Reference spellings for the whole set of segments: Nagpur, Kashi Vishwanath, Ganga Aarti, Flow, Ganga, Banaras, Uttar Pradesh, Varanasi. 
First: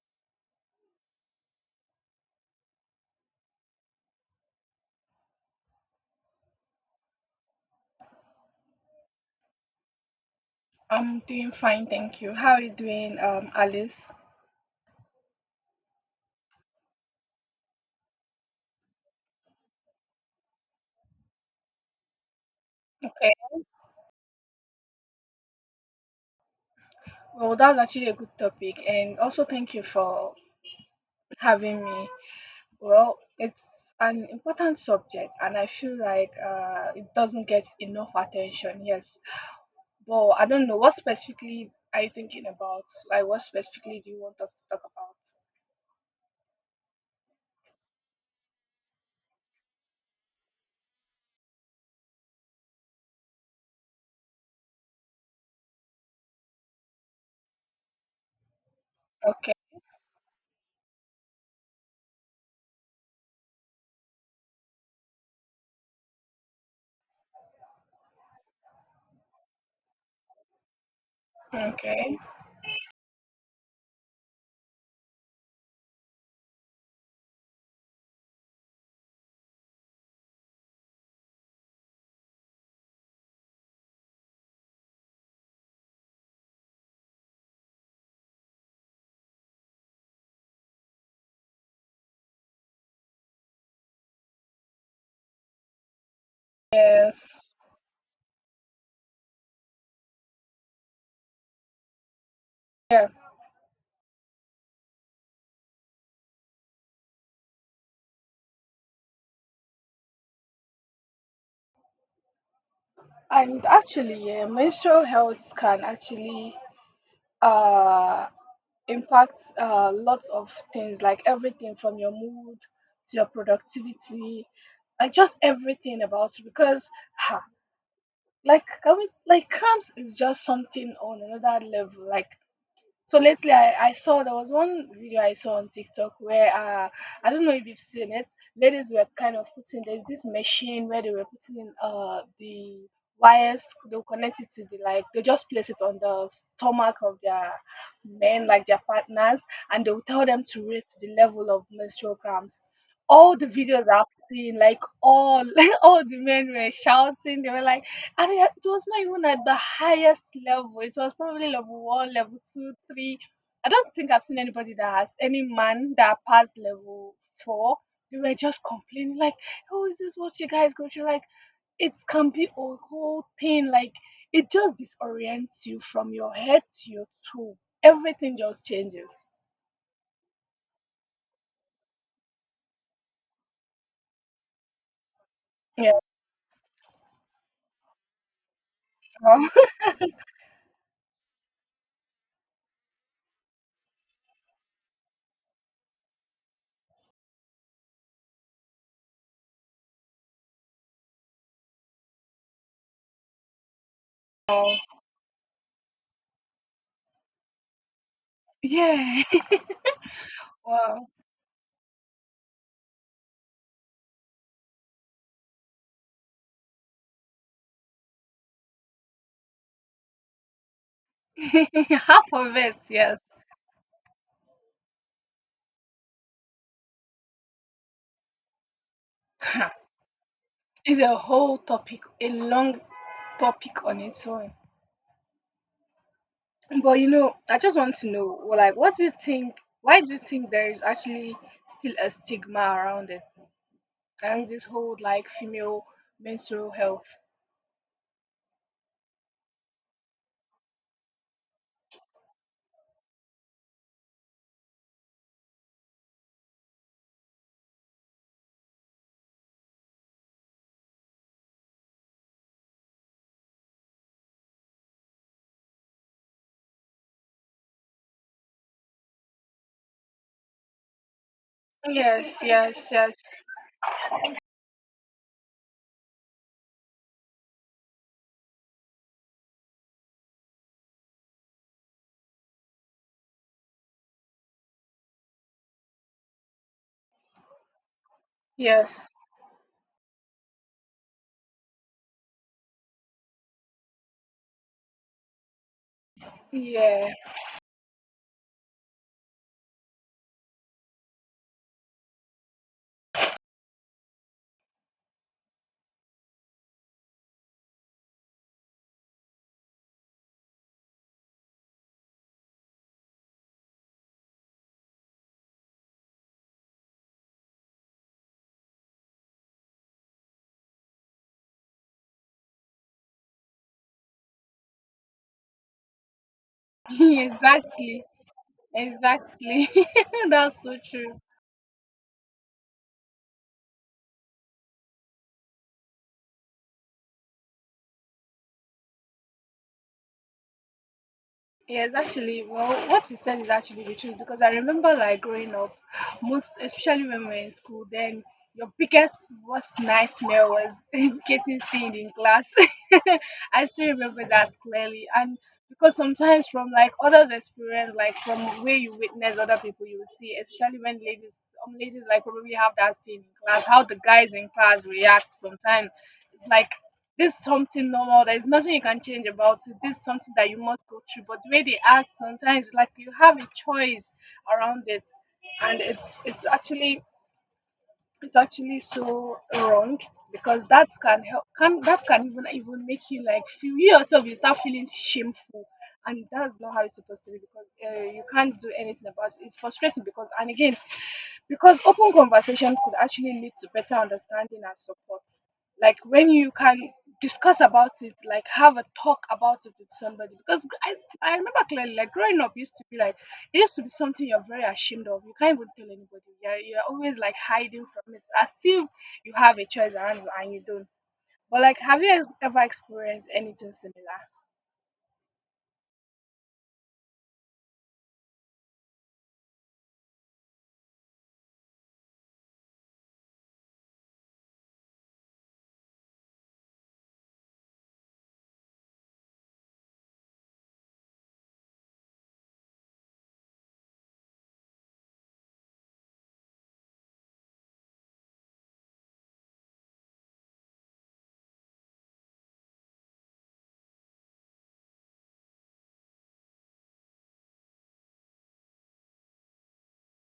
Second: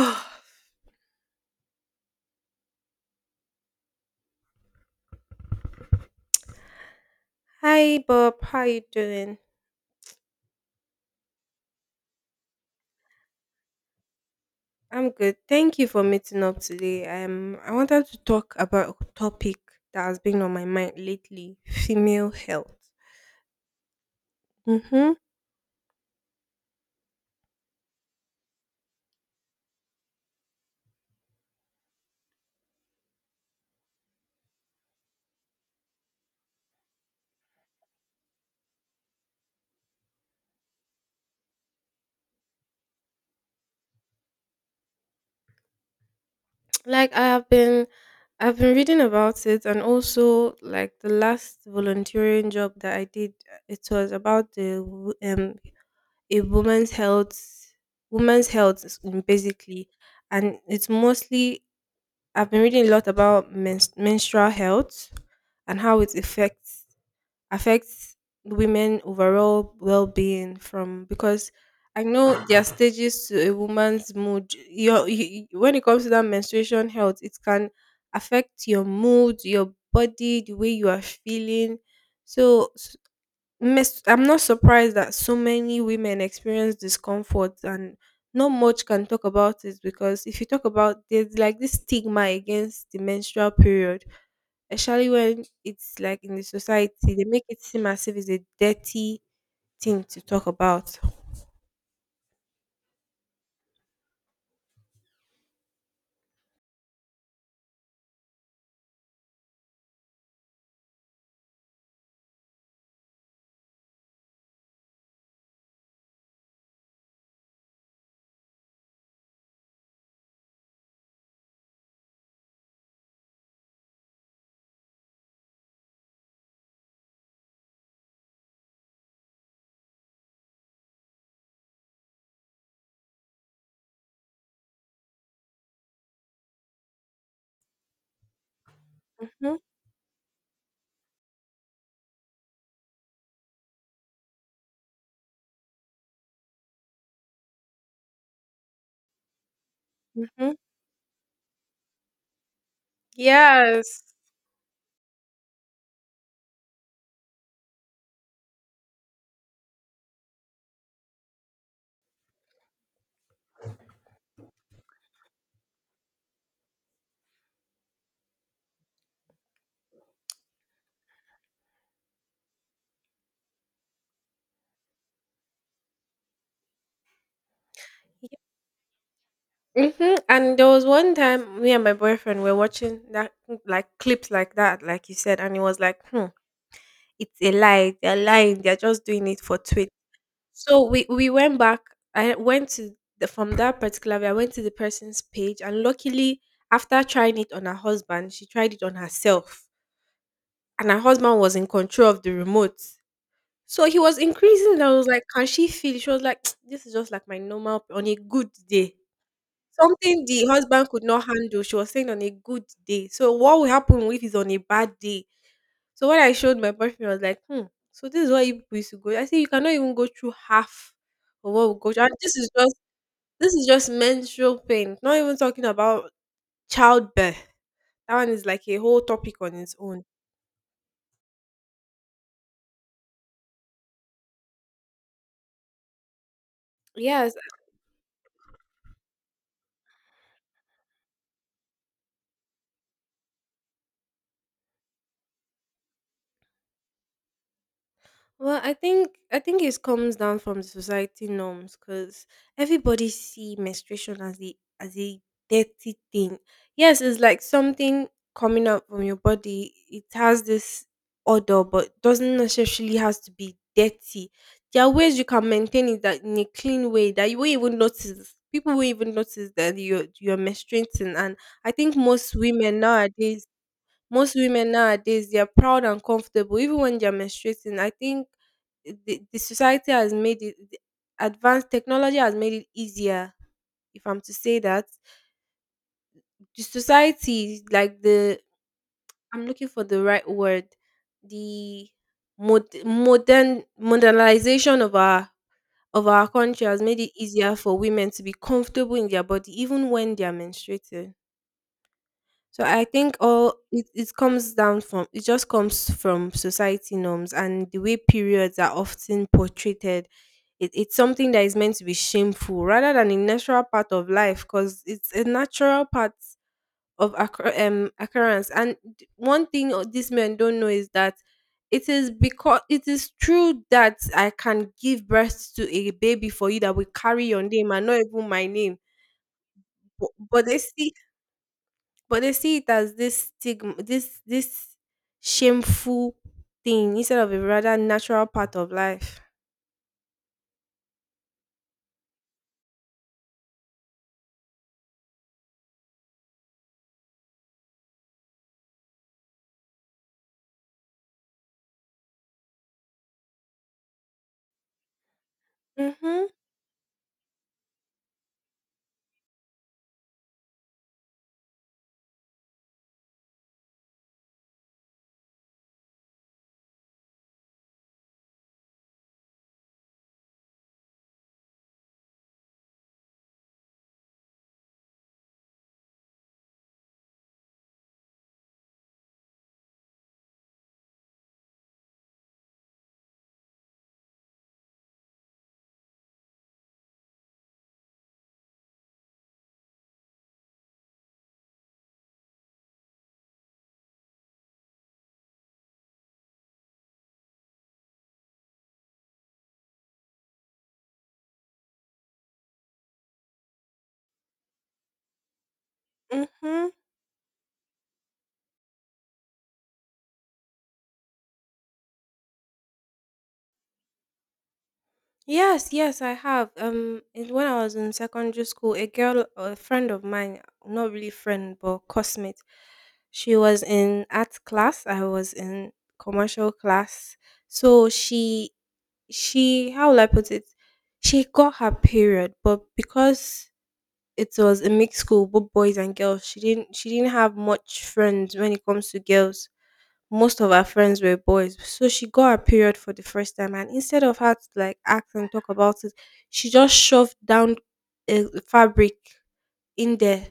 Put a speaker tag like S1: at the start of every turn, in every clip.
S1: Oh, hi Bob, how you doing?
S2: I'm doing fine, thank you. How are you doing, Alice?
S1: I'm good. Thank you for meeting up today. I wanted to talk about a topic that has been on my mind lately: female health.
S2: Okay.
S1: Mm-hmm.
S2: Well, that's actually a good topic, and also thank you for having me. Well, it's an important subject, and I feel like it doesn't get enough attention. Yes, but I don't know what specifically are you thinking about. Like, what specifically do you want us to talk
S1: Like I have been, I've been reading about it, and also like the last volunteering job that I did, it was about the a woman's health,
S2: about?
S1: basically, and it's mostly I've been reading a lot about menstrual health and how it affects women overall well-being from because
S2: Okay.
S1: I
S2: Okay.
S1: know there are stages to a woman's mood. When it comes to that menstruation health, it can affect your mood, your body, the way you are feeling. So Miss, I'm not surprised that so many women experience discomfort and not much can talk about it because if you talk about there's like this stigma against the menstrual period, especially when it's like in the society, they make
S2: Yes.
S1: it seem as if it's a dirty thing to talk about.
S2: Yeah. And actually, yeah, menstrual health can actually uh impacts lots of things, like everything from your mood to your productivity, like just everything about you because ha, like can we, like cramps is just something on another level. Like so lately, I saw there was one video I saw on TikTok where I don't know if you've seen it. Ladies were kind of
S1: hmm
S2: putting there's this machine where they were putting in, the wires, they'll connect it to the, like they just place it on the stomach of their men, like their partners, and they'll tell them
S1: hmm
S2: to rate the level of menstrual cramps. All the videos
S1: Yes.
S2: I've seen, like all like all the men were shouting, they were like, and it was not even at the highest level. It was probably level one, level two, three. I don't think I've seen anybody that has any man that passed level four. They were just complaining, like, oh, is this what you guys go through? Like, it can be a whole thing. Like, it just disorients you from your head to your toe. Everything just changes.
S1: Mm-hmm. And there was one time me and my boyfriend were watching that like clips like that, like you said, and it was
S2: Yeah.
S1: like, it's a lie. They're lying. They're just doing it for twit. So we went back. I went to the, from that particular way, I went to the person's page, and luckily, after trying it on her husband, she tried it on herself, and her husband was in control of the remote. So he was increasing.
S2: Wow.
S1: And I was like, "Can she feel?" She was like, "This is just like my normal p- on a good day."
S2: Yeah.
S1: Something the husband could
S2: Wow.
S1: not handle, she was saying on a good day. So what will happen if he's on a bad day? So when I showed my boyfriend, I was like, so this is what you people used to go. I said you cannot even go through half of what we go through. And
S2: Half of it, yes.
S1: this is just menstrual pain. Not even talking about childbirth. That one is like a whole topic on its own.
S2: It's a whole topic, a long topic on its own. But you
S1: Yes,
S2: know, I just want to know, well, like, what do you think? Why do you think there is actually still a stigma around it? And this whole like female menstrual health.
S1: well, I think it comes down from the society norms because everybody see menstruation as a dirty thing. Yes, it's like something coming out from your body. It has this odor, but doesn't necessarily has to be dirty. There are ways you can maintain it that in a clean way that you won't even notice. People won't even notice that you're menstruating, and I think
S2: Yes, yes, yes,
S1: most women nowadays they are proud and comfortable even when they are menstruating. I think the society has made it the advanced technology has made it easier if I'm to say that. The society, like the,
S2: yes.
S1: I'm looking for the right word, the modernization of our country has made it
S2: Yeah,
S1: easier for women to be comfortable in their body, even when they are menstruating. So I think all it comes down from it just comes from society norms and the way periods are often portrayed. It's something that is meant to be shameful rather than a natural part of life because it's a natural part of occurrence. And one these men don't know is that it is because it is true that I can give birth to a baby for you that will carry your name and not
S2: exactly,
S1: even my name.
S2: exactly.
S1: But, but they
S2: That's so
S1: see
S2: true.
S1: but they see it as this stigma, this shameful thing instead of a rather natural part of life.
S2: Yes, actually, well, what you said is actually the truth because I remember like growing up, most especially when we were in school, then your biggest worst nightmare was getting seen in class. I still remember that clearly, and because
S1: Mhm.
S2: sometimes from like others' experience, like from where you witness other people, you will see, especially when ladies, some ladies like probably have that thing in class, how the guys in class react sometimes. It's like this is something normal. There's nothing you can change about it. This is something that you must go through. But the way they act sometimes, like you have a choice around it, and it's actually it's actually so wrong because that can help, can that can even even make you like feel you yourself you start feeling shameful, and that's not how it's supposed to be because you can't do anything about it, it's frustrating because and again because open conversation could actually lead to better understanding and support, like when you can discuss about it, like have a talk about it with somebody because I remember clearly, like growing up used to be like it used to be something you're very ashamed of, you can't even tell anybody, you're,
S1: Mhm.
S2: you're always like hiding from it as if you have a choice around you and you don't. But like have you ever experienced anything similar?
S1: Yes, yes, I have. When I was in secondary school, a girl, a friend of mine, not really friend, but classmate, she was in art class. I was in commercial class. So how will I put it? She got her period, but because it was a mixed school, both boys and girls. She didn't have much friends when it comes to girls. Most of her friends were boys. So she got her period for the first time, and instead of her to like ask and talk about it, she just shoved down a fabric in there,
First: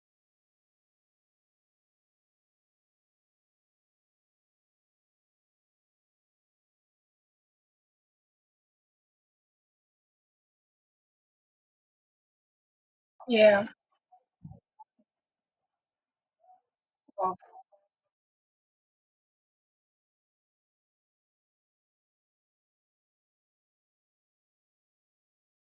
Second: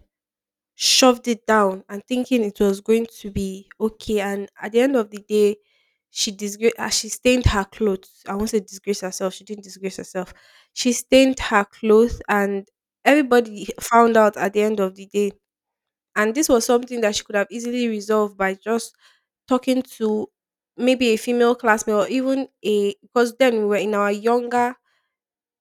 S1: shoved it down and thinking it was going to be okay. And at the end of the day, she she stained her clothes. I won't say disgrace herself. She didn't disgrace herself. She stained her clothes, and everybody
S2: Yeah.
S1: found out at the end of the day. And this was something that she could
S2: Oh,
S1: have easily resolved by just talking to maybe a female classmate or even a because then we were in our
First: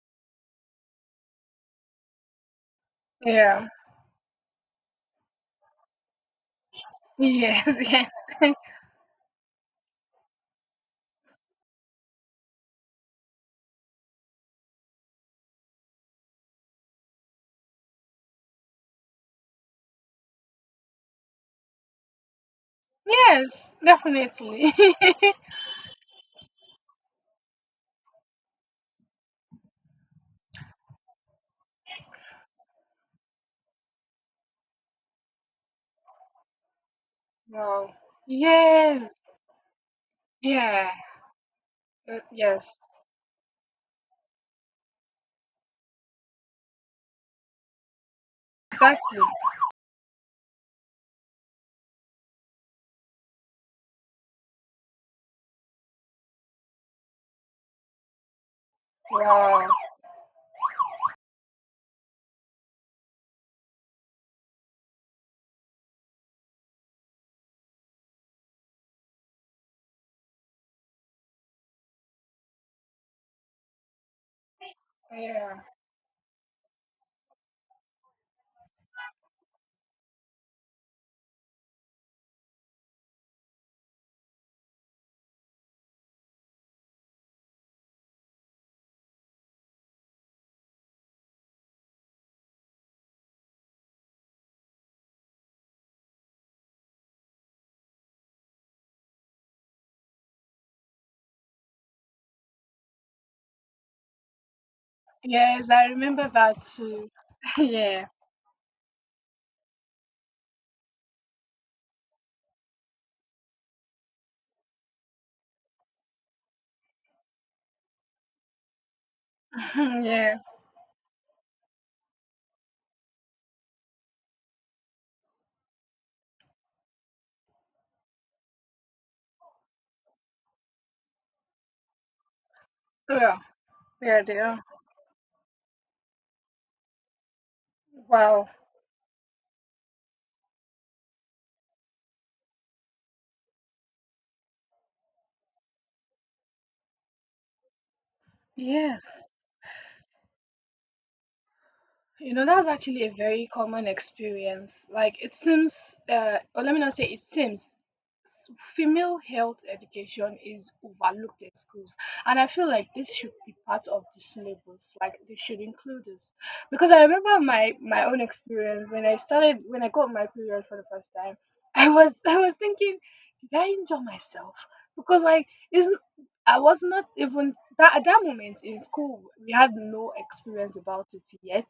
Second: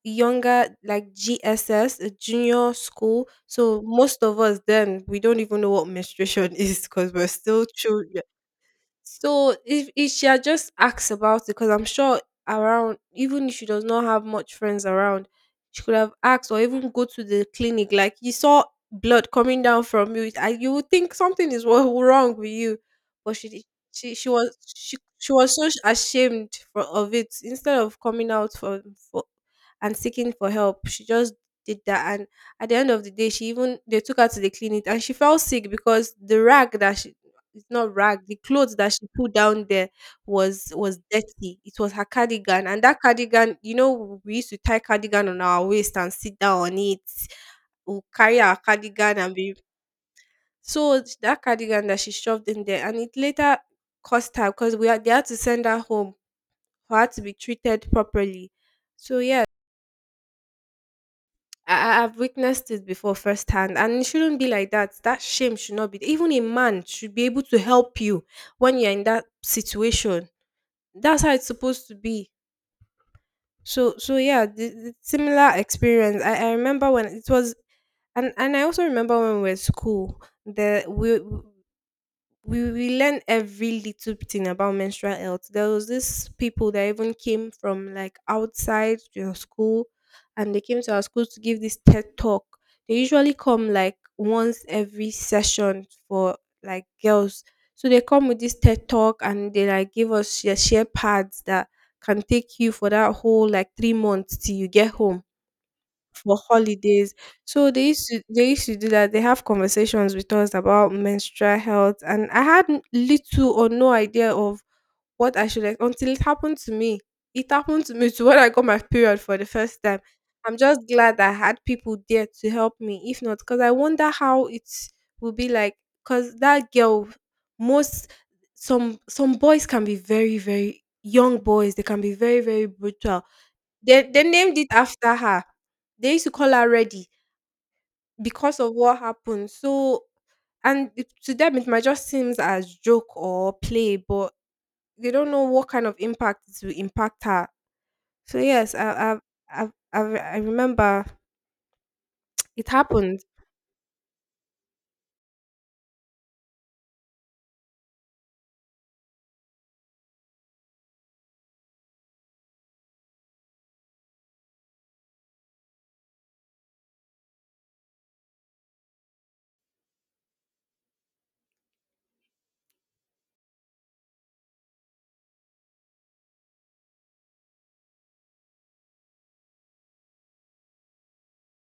S1: younger like GSS, junior school.
S2: yeah.
S1: So most of us then we don't even know what menstruation is because we're still
S2: Yes.
S1: children.
S2: Yes.
S1: So if she had just asked about it, because I'm sure around, even if she does not have much friends around, she could have asked or even go to the clinic. Like you saw blood coming down from you, and you would think something is wrong with you, but
S2: Yes. Definitely.
S1: she was so ashamed of it. Instead of coming out for and seeking for help, she just did that, and at the end of the day she even they took her to the clinic, and she fell sick because the rag that she it's
S2: Wow.
S1: not rag. The clothes that she
S2: Yes.
S1: put down there
S2: Yeah.
S1: was dirty. It was her
S2: Yeah.
S1: cardigan,
S2: Yes.
S1: and that cardigan, you know, we used to tie cardigan on our waist and sit down on it. We'll carry our cardigan
S2: Exactly.
S1: and be so it's that cardigan that she shoved in there, and it later cost her because we had they had to send her home for her to be treated properly. So yeah,
S2: Wow.
S1: I've witnessed it before firsthand, and it shouldn't be like that. That shame should not be. Even a man should be able to help you when you're in that situation. That's how it's supposed to be. So so yeah, the similar
S2: Yeah.
S1: experience I remember when it was. And I also remember when we were at school the we learn every little thing about menstrual health. There was this people that even came from like outside your school, and they came to our school to give this TED talk. They usually come like once every session for like girls. So they come with this TED talk and they like give us share pads that can take you for that whole like 3 months till you get home
S2: Yes, I remember
S1: for
S2: that too.
S1: holidays. So
S2: Yeah.
S1: they used to do that. They have conversations with us about menstrual health, and I had little or no idea of what I should until it happened to me. It happened to me to when I got my period for the first time.
S2: Yeah.
S1: I'm just glad I had people there to help me. If not, because I wonder how it will be like. Because that girl, most some boys can be very very young boys. They can be very very brutal
S2: Yeah.
S1: they named
S2: Yeah.
S1: it after her. They used to call her ready
S2: Wow.
S1: because of what happened. So and it- to them it might just seems as joke or play, but they don't know what kind of impact it will impact her. So yes,
S2: Yes.
S1: I, I, I remember
S2: You know, that's
S1: it
S2: actually a
S1: happened.
S2: very common experience. Like, it seems, or let me not say it seems, female health education is overlooked in schools. And I feel like this should be part of the syllabus. Like, they should include this. Because I remember my, my own experience when I started, when I got my period for the first time, I was, I was thinking, did I injure myself? Because, like, isn't, I was not even that at that moment in school. We had no experience about it yet,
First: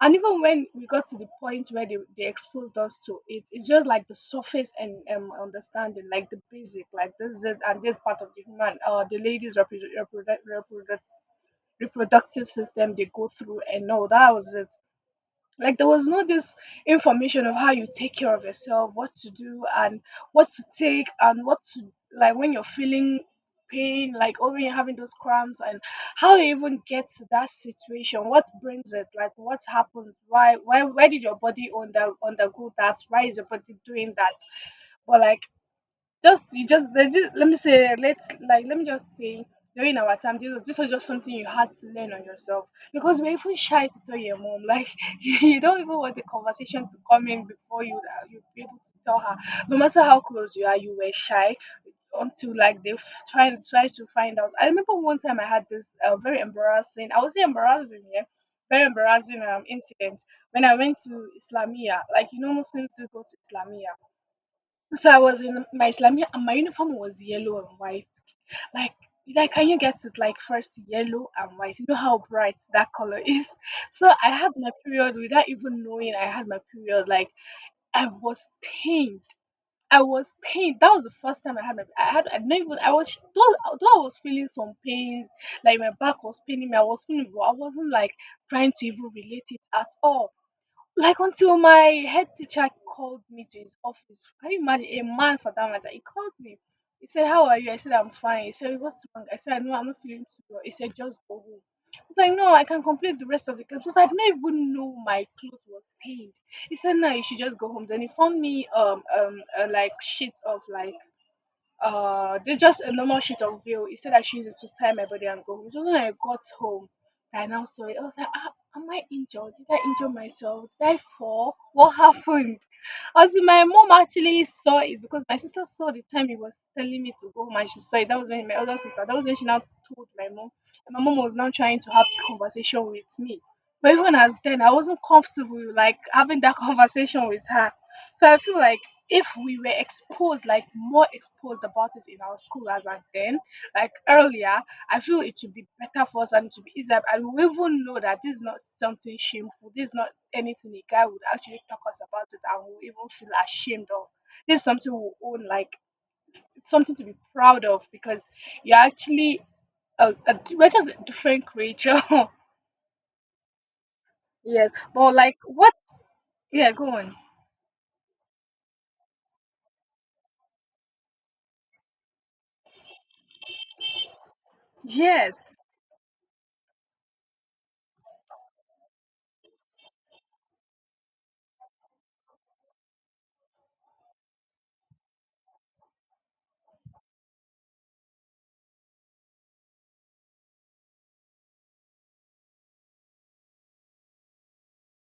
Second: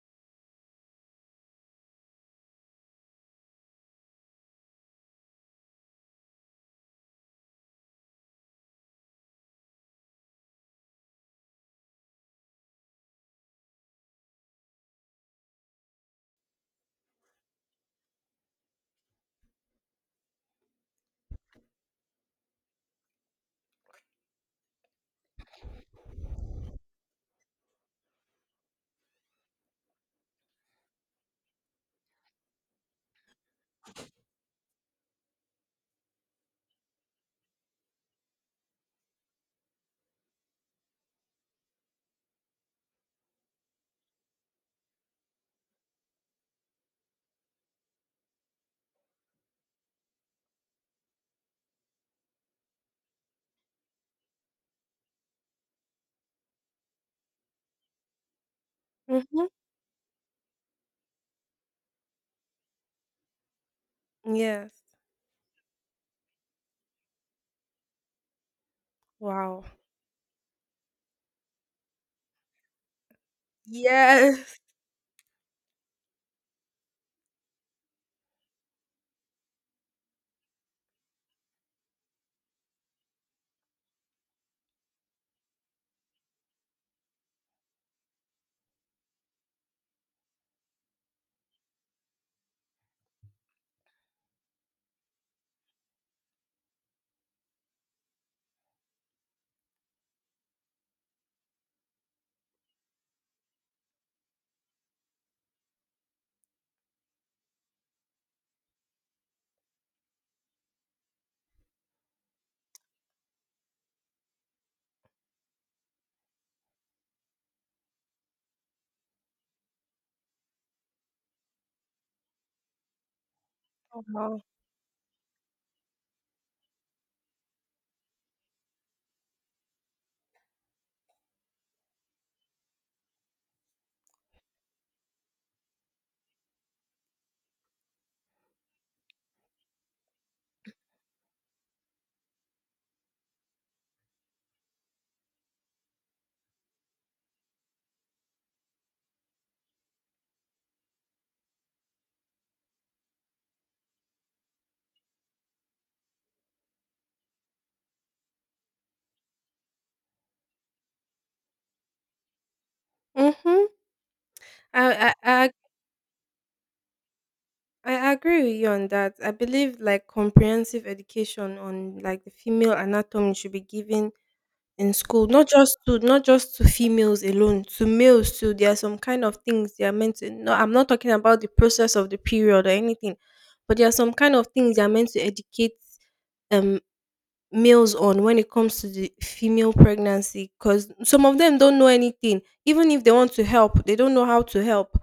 S2: and even when we got to the point where they exposed us to it, it's just like the surface and understanding, like the basic, like this is it, and this part of the human, the ladies' reproductive system they go through, and no, that was it. Like there was no this information of how you take care of yourself, what to do and what to take and what to, like when you're feeling pain, like or when you're having those cramps, and how you even get to that situation, what brings it, like what happened, why did your body undergo that, why is your body doing that? But like just you just they just, let me say, let, like let me just say, during our time, this was just something you had to learn on yourself because we're even shy to tell your mom, like you don't even want the conversation to come in before you you be able to tell her, no matter how close you are, you were shy until like they try to find out. I remember one time I had this very embarrassing, I would say embarrassing, yeah, very embarrassing
S1: hmm
S2: incident when I went to Islamia, like you know Muslims do go to Islamia.
S1: Yes.
S2: So I was in my Islamia and my uniform was yellow and white. Like like
S1: Wow.
S2: can you get it, like first yellow and white? You know how bright that color is. So I had
S1: Yes.
S2: my period without even knowing I had my period. Like I was pained. I was pained. That was the first time I had my I had I didn't even I was though I was feeling some pains, like my back was paining me, I was feeling but I wasn't like trying to even relate it at all. Like until my head teacher called me to his office. Can you imagine a man, for that matter? He called me. He said, "How are you?" I said, "I'm fine." He said, "What's wrong?" I said, "No, I'm not feeling too well." He said, "Just go home." I was like, "No, I can complete the rest of the class," because I didn't even know my clothes was stained. He said, "No, you should just go home." Then he found me a, like sheet of like they just a normal sheet of veil. He said I should use it to tie my body and go home. So when I got home, I now saw it. I was like, ah, am I injured? Did I injure myself? Did I fall? What happened? As in, my mom
S1: Wow.
S2: actually saw it because my sister saw the time he was telling me to go home and she saw it. That was when my other sister, that was when she now told my mom. And my mom was now trying to have the conversation with me. But even as then, I wasn't comfortable like having that conversation with her. So I feel like if we were exposed, like more exposed about it in our school as at then, like earlier, I feel it should be better for us and it should be easier. And we even know that this is not something shameful. This is not anything a guy would actually talk us about it and we even feel ashamed of. This is something we own, like it's something to be proud of because you're actually we're just a different creature.
S1: Mm-hmm.
S2: Yes,
S1: I,
S2: but like
S1: I I
S2: what? Yeah, go on.
S1: I agree with you on that. I believe like comprehensive education on like the female anatomy should be given in school, not
S2: Yes.
S1: just to females alone, to males too. There are some kind of things they are meant to no I'm not talking about the process of the period or anything, but there are some kind of things they are meant to educate um males on when it comes to the female pregnancy, because some of them don't know anything. Even if they want to help, they don't know how to help.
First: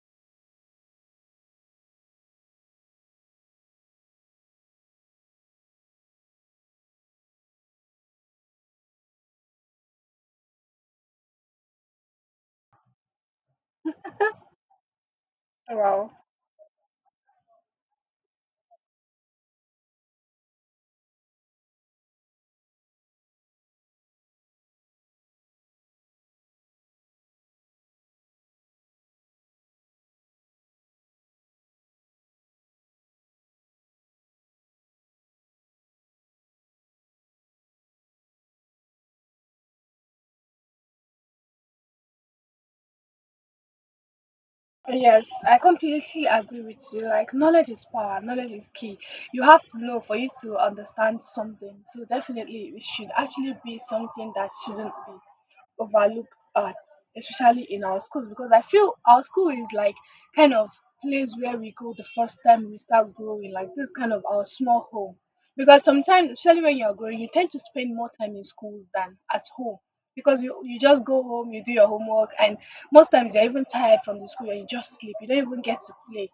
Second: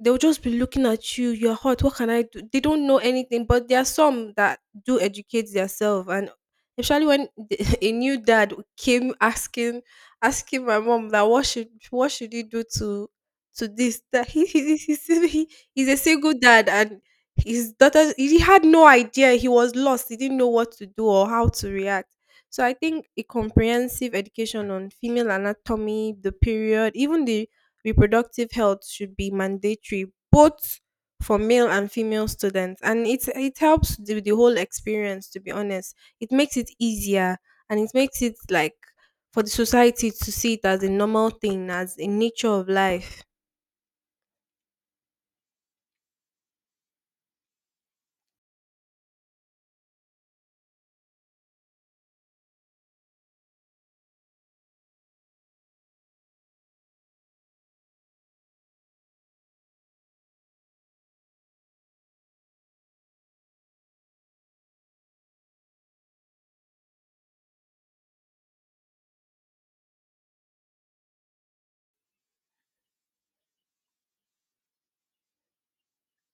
S1: They'll just be looking at you, you're hot, what can I do? They don't know anything, but there are some that do educate themselves. And especially a new dad came asking my mom that what should he do to this that he- he's a
S2: Wow.
S1: single dad and his daughter. He had no idea, he was lost, he didn't know what to do or how to react. So I think a comprehensive education on female anatomy, the period, even the reproductive health should be mandatory, both for male and female students. And it helps the whole experience, to be honest. It makes it easier and it makes it like for the society to see it as a normal thing, as a nature of life.
S2: Yes, I completely agree with you. Like, knowledge is power, knowledge is key. You have to know for you to understand something. So, definitely, it should actually be something that shouldn't be overlooked at, especially in our schools, because I feel our school is like kind of place where we go the first time we start growing, like this kind of our small home. Because sometimes, especially when you're growing, you tend to spend more time in schools than at home because you just go home, you do your homework, and most times you're even tired from the school and you just sleep. You don't even get to play.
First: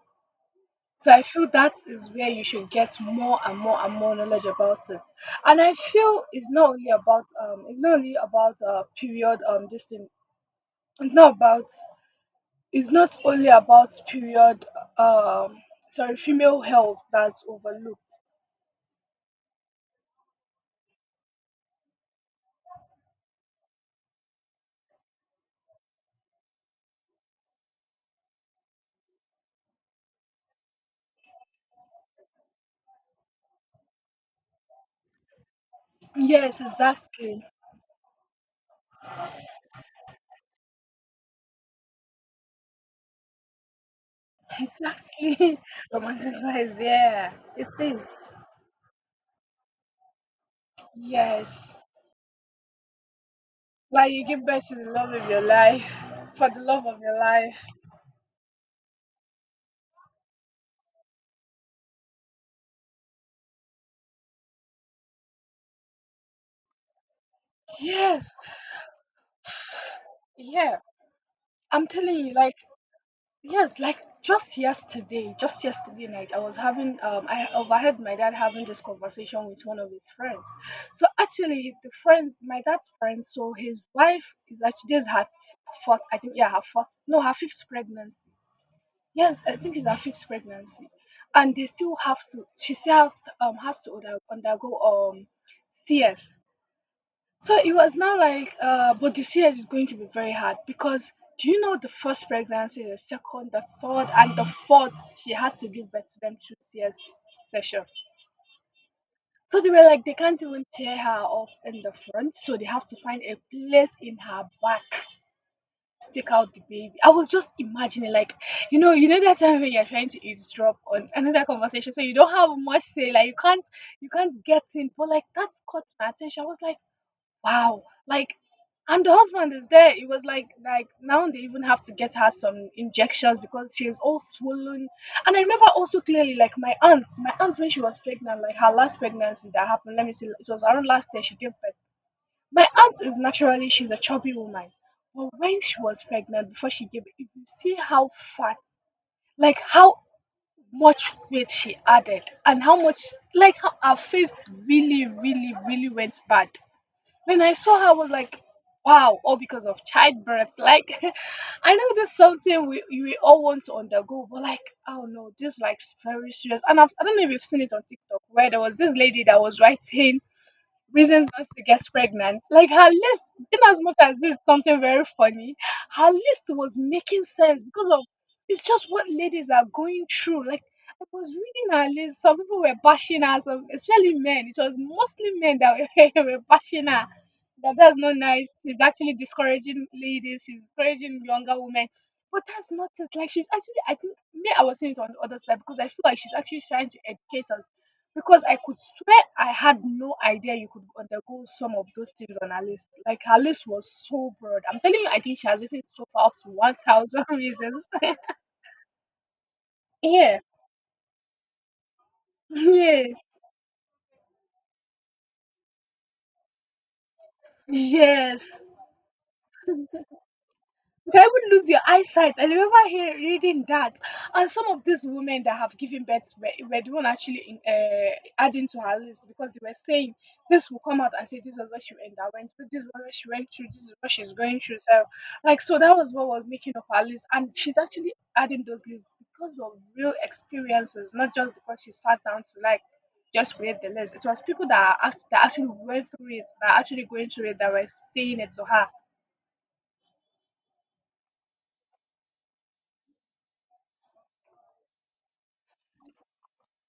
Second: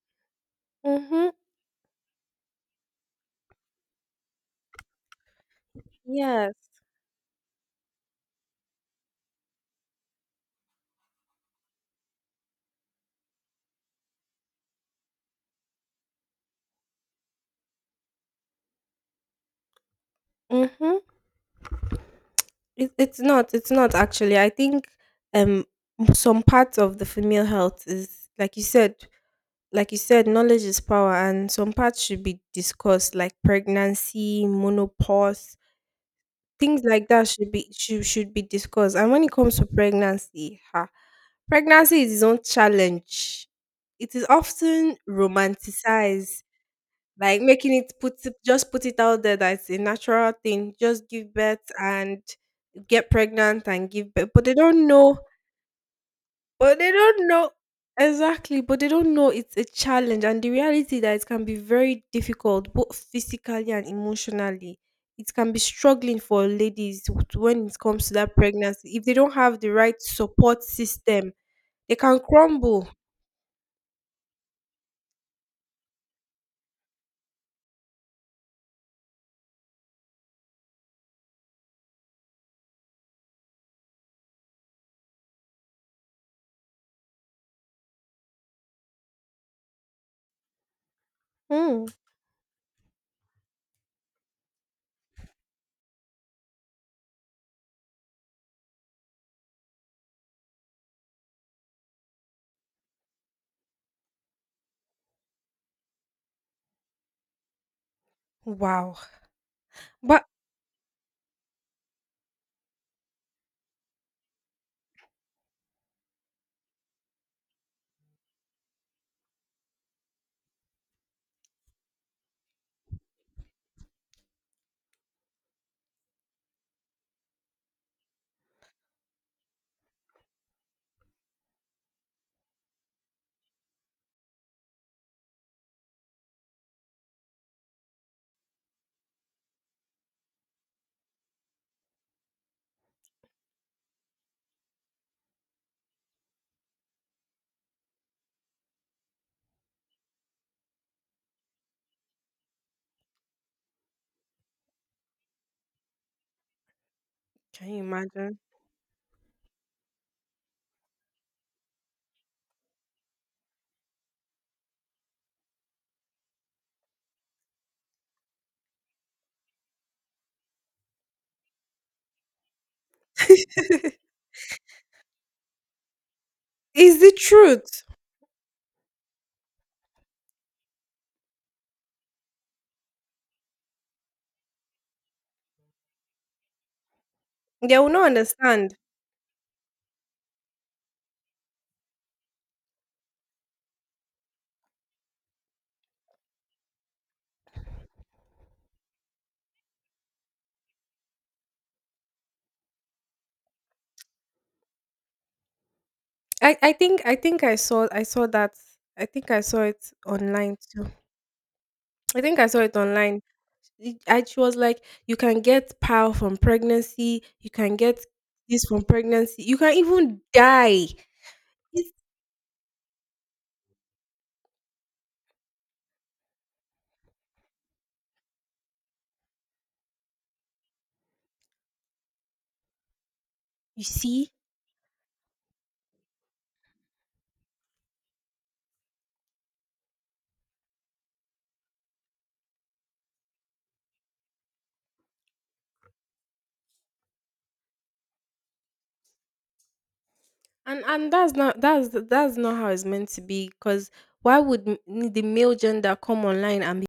S2: So I
S1: Mm-hmm.
S2: feel that is where you should get more and more and more knowledge about it. And I feel it's
S1: Yes.
S2: not only about it's not only about period this thing. It's not about it's not only about period um sorry female health that's overlooked.
S1: Mm-hmm. It's not, it's not actually, I think, um some parts of the female health is like you said, knowledge is power, and some parts should be discussed, like pregnancy, menopause,
S2: Yes,
S1: things like that
S2: exactly,
S1: should be discussed. And when it comes to pregnancy, ha, pregnancy is its own challenge. It is often
S2: exactly.
S1: romanticized,
S2: Romanticize, yeah,
S1: like
S2: it
S1: making
S2: is.
S1: just put it out there that it's a natural thing. Just give birth
S2: Yes.
S1: and get pregnant and
S2: Like
S1: give
S2: you
S1: birth, but
S2: give
S1: they
S2: birth to
S1: don't
S2: the love
S1: know.
S2: of your life, for the
S1: but
S2: love
S1: they
S2: of your
S1: don't know
S2: life.
S1: exactly, but they don't know it's a challenge and the reality that it can be very difficult, both physically and emotionally. It can be struggling for ladies when it comes to
S2: Yes,
S1: that pregnancy. If they don't have the right support
S2: yeah.
S1: system,
S2: I'm
S1: they
S2: telling
S1: can
S2: you, like
S1: crumble.
S2: yes, like just yesterday night, I overheard my dad having this conversation with one of his friends. So actually, the friend, my dad's friend, so his wife is actually this is her fourth, I think, yeah, her fourth, no, her fifth pregnancy. Yes, I think it's her fifth pregnancy, and they
S1: Mm.
S2: still have to. She still have, has to undergo CS. So it was not like, but this year is going to be very hard because do you know the first pregnancy, the second, the third, and the fourth, she had to give birth to them two CS session.
S1: Wow.
S2: So they were like, they
S1: But
S2: can't even tear her off in the front, so they have to find a place in her back to take out the baby. I was just imagining, like, you know that time when you're trying to eavesdrop on another conversation, so you don't have much say, like you can't get in. But like that caught my attention. I was like wow. Like and the husband is there. It was like now they even have to get her some injections because she is all swollen. And I remember also clearly like my aunt when she was pregnant, like her last pregnancy that happened, let me see, it was around last year she gave birth. My aunt is naturally she's a chubby woman. But when she was pregnant before she gave birth, if you see how fat, like how much weight she added and how much like how her face really, really, really went bad when I
S1: can you
S2: saw her, I was
S1: imagine?
S2: like, wow, all because of childbirth. Like, I know this something we all want to undergo, but like, oh no, this is like is very serious. And I don't know if you've seen it on TikTok where there was this lady that was writing reasons not to get pregnant. Like her list, in as much as this is something very funny, her list was
S1: Is the
S2: making sense
S1: truth.
S2: because of it's just what ladies are going through. Like I was reading her list, some people were bashing her, some especially men. It was mostly men that were, were bashing her. That
S1: They will
S2: that's
S1: not
S2: not nice.
S1: understand.
S2: She's actually discouraging ladies. She's discouraging younger women. But that's not it. Like she's actually, I think, me, I was saying it on the other side because I feel like she's actually trying to educate us because I could swear I had no idea you could undergo some of those things on her list. Like her list was so broad. I'm telling you, I think she has written so far up to
S1: I, I
S2: one
S1: think I
S2: thousand
S1: think I
S2: reasons.
S1: saw that. I think I saw it
S2: Yeah,
S1: online too. I think I saw it
S2: yeah,
S1: online. She was like, you can get PAL from pregnancy, you can get
S2: yes.
S1: this from pregnancy, you can even die.
S2: You can even lose your
S1: It's,
S2: eyesight. I remember here reading that. And some of these women that have given birth were the one actually adding to her list because they were saying this will come out and say this was what she underwent, but this was what she went through, this
S1: you
S2: is what
S1: see,
S2: she's going through. So, like, so that was what was making up her list. And she's actually adding those lists because of real experiences, not just because she sat down to like just create the list. It was people that, that actually went through it, that are actually going through it, that were saying it to her.
S1: and that's not that's not how it's meant to be. Because why would the male gender come online and be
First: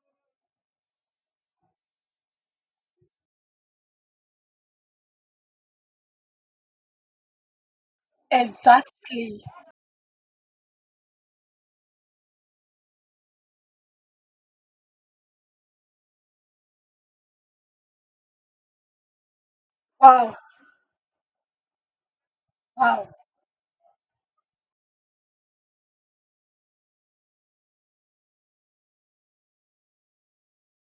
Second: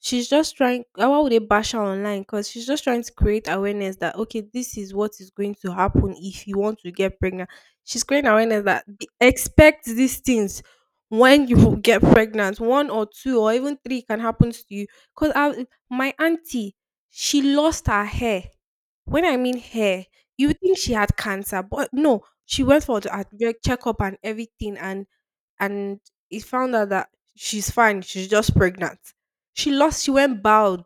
S1: she's just trying, why would they bash her online? Because she's just trying to create awareness that okay, this is what is going to happen if you want to get pregnant. She's creating awareness that
S2: Exactly.
S1: expect these things when you will get pregnant. One or two or even three can happen to you, because my auntie, she lost her hair. When I mean hair,
S2: Wow.
S1: you would think she had cancer, but no. She went for the
S2: Wow,
S1: checkup and everything and and it found out that she's fine, she's just pregnant. She lost. She went bald.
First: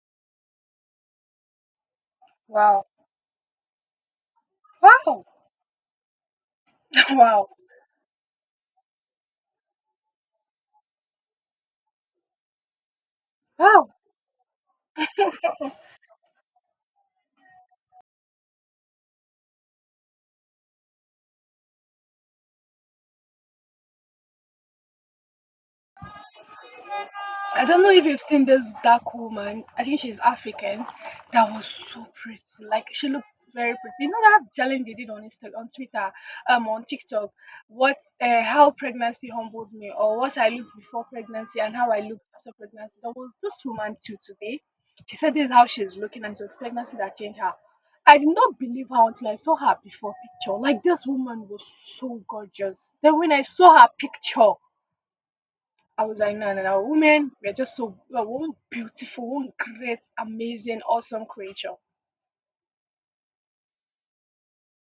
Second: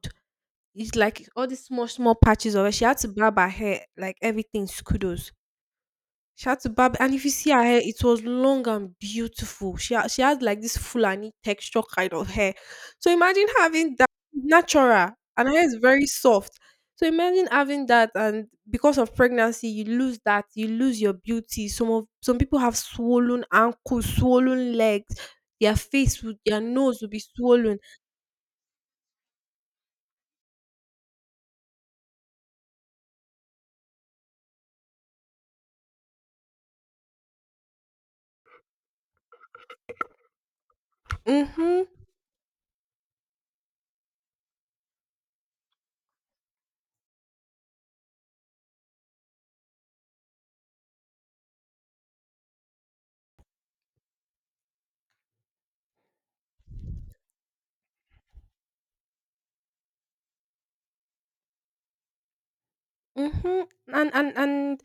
S1: It's like all these small, small patches of it. She
S2: wow,
S1: had to barb her hair, like everything.
S2: wow,
S1: Kudos. She had to barb, and if you
S2: wow,
S1: see her hair, it was long and beautiful. She had like this Fulani texture kind of hair. So imagine
S2: wow.
S1: having that natural, and her hair is very soft. So imagine having that, and because of pregnancy, you lose that. You lose your beauty. Some people have swollen ankles, swollen legs. Their nose will be
S2: I
S1: swollen.
S2: don't know if you've seen this dark woman. I think she's African. That was so pretty. Like she looks very pretty. You know that challenge they did on Insta, on Twitter, on TikTok. How pregnancy humbled me, or what I looked before pregnancy and
S1: Mm-hmm.
S2: how I looked after pregnancy. There was this woman too today. She said this is how she's looking, and it was pregnancy that changed her. I did not believe her until I saw her before picture. Like this woman was so gorgeous. Then when I saw her picture. I was like, no, no, no, women, we're just so we're one beautiful, one great, amazing, awesome creature.
S1: Mhm. And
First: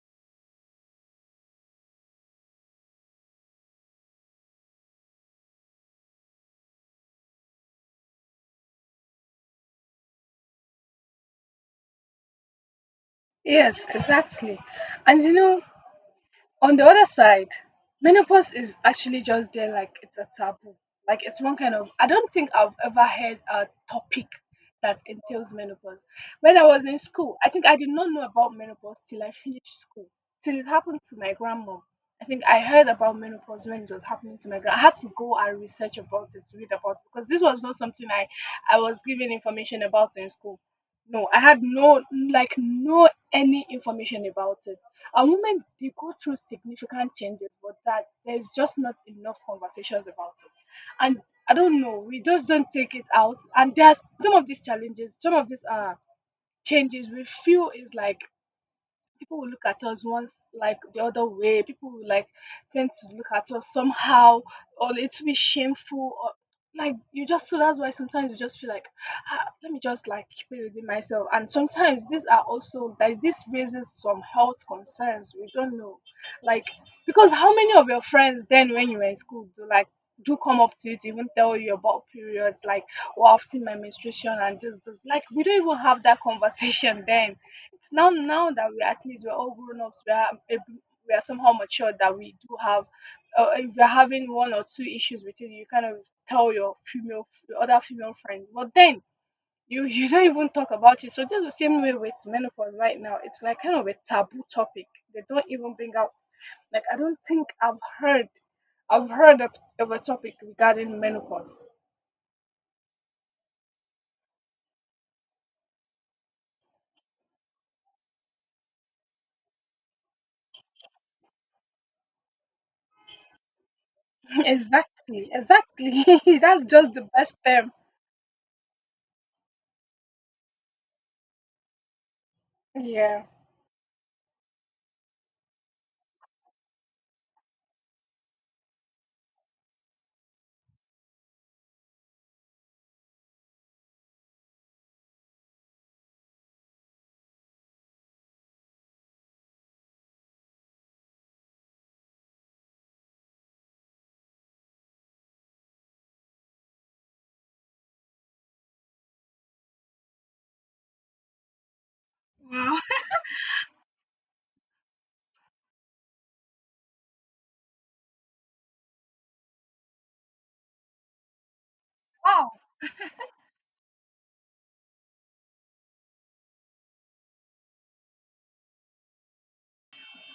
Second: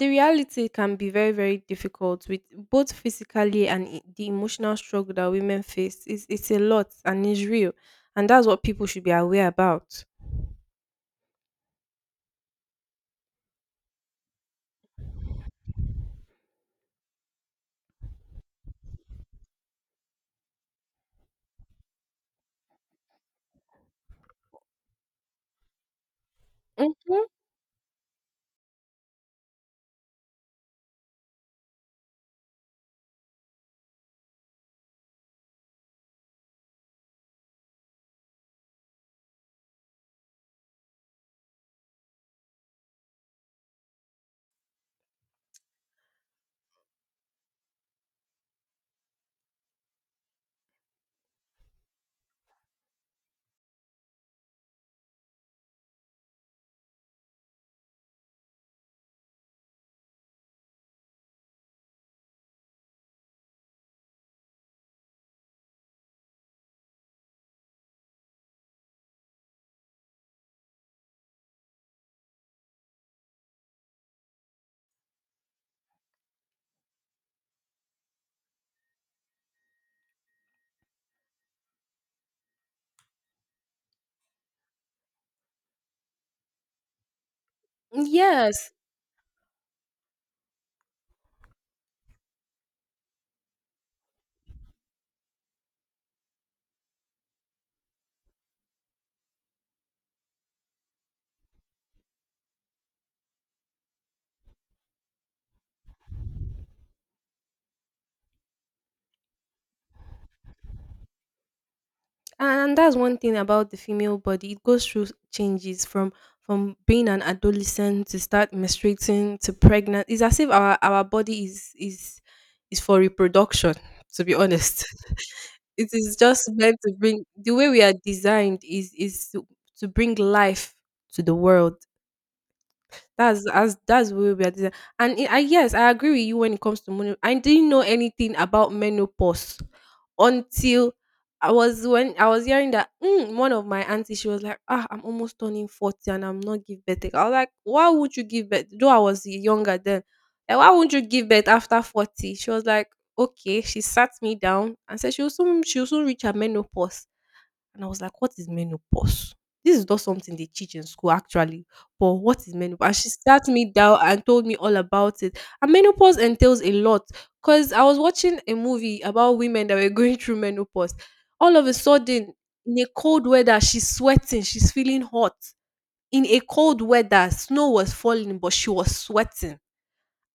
S1: the reality can be very, very difficult with, both physically and the emotional struggle that women face. It's a lot and it's real, and that's what people should be aware about.
S2: Yes, exactly. And you know, on the other side, menopause is actually just there like it's a taboo. Like it's one kind of I don't think I've ever heard a topic that entails menopause. When I was in
S1: Mm-hmm.
S2: school, I think I did not know about menopause till I finished school. Till it happened to my grandma. I think I heard about menopause when it was happening to my grandma. I had to go and research about it, to read about it because this was not something I was given information about in school. No, I had no like no any information about it. And women they go through significant changes, but that there's just not enough conversations about it. And I don't know, we just don't take it out. And there's some of these challenges, some of these changes we feel is like people will look at us once like the other way people will like tend to look at us somehow or it'll be shameful or like you just so that's why sometimes you just feel like ah, let me just like keep it within myself and sometimes these are also like this raises some health concerns we don't know like because how many of your friends then when you were in school do like do come up to you to even tell you about periods like oh I've seen my menstruation and this. Like we don't even have that conversation then it's now that
S1: Yes,
S2: we're at least we're all grown ups, we are able, we are somehow mature that we do have. If you're having one or two issues with it, you kind of tell your female your other female friend. But then you you don't even talk about it. So just the same way with menopause right now, it's like kind of a taboo topic. They don't even bring out. Like I don't think I've heard of a topic regarding menopause.
S1: and that's one thing about the female body: it goes through changes from being an adolescent to start menstruating to pregnant. It's as if our body is for reproduction, to be honest.
S2: Exactly,
S1: It
S2: exactly.
S1: is just
S2: That's
S1: meant to
S2: just the
S1: bring,
S2: best
S1: the way
S2: term.
S1: we are designed is to bring life to the world.
S2: Yeah.
S1: That's as that's where we are design- And it, I, yes, I agree with you. When it comes to money, I didn't know anything about menopause until I was when I was hearing that, mm, one of my aunties, she was like, "Ah, I'm almost turning 40 and I'm not give birth yet." I was like, why would you give birth? Though I was younger then, like, why won't you give birth after 40? She was like, okay. She sat me down and said she will soon reach her menopause. And I was like, "What is menopause? This is not something they teach in school, actually, but what is
S2: Wow.
S1: menopause?" And she sat me down and told me all about it. And menopause entails a lot, cause I was watching a movie about women that were going through menopause. All of a sudden,
S2: Wow.
S1: in a cold weather, she's sweating, she's feeling hot. In a cold weather, snow was falling, but she was sweating.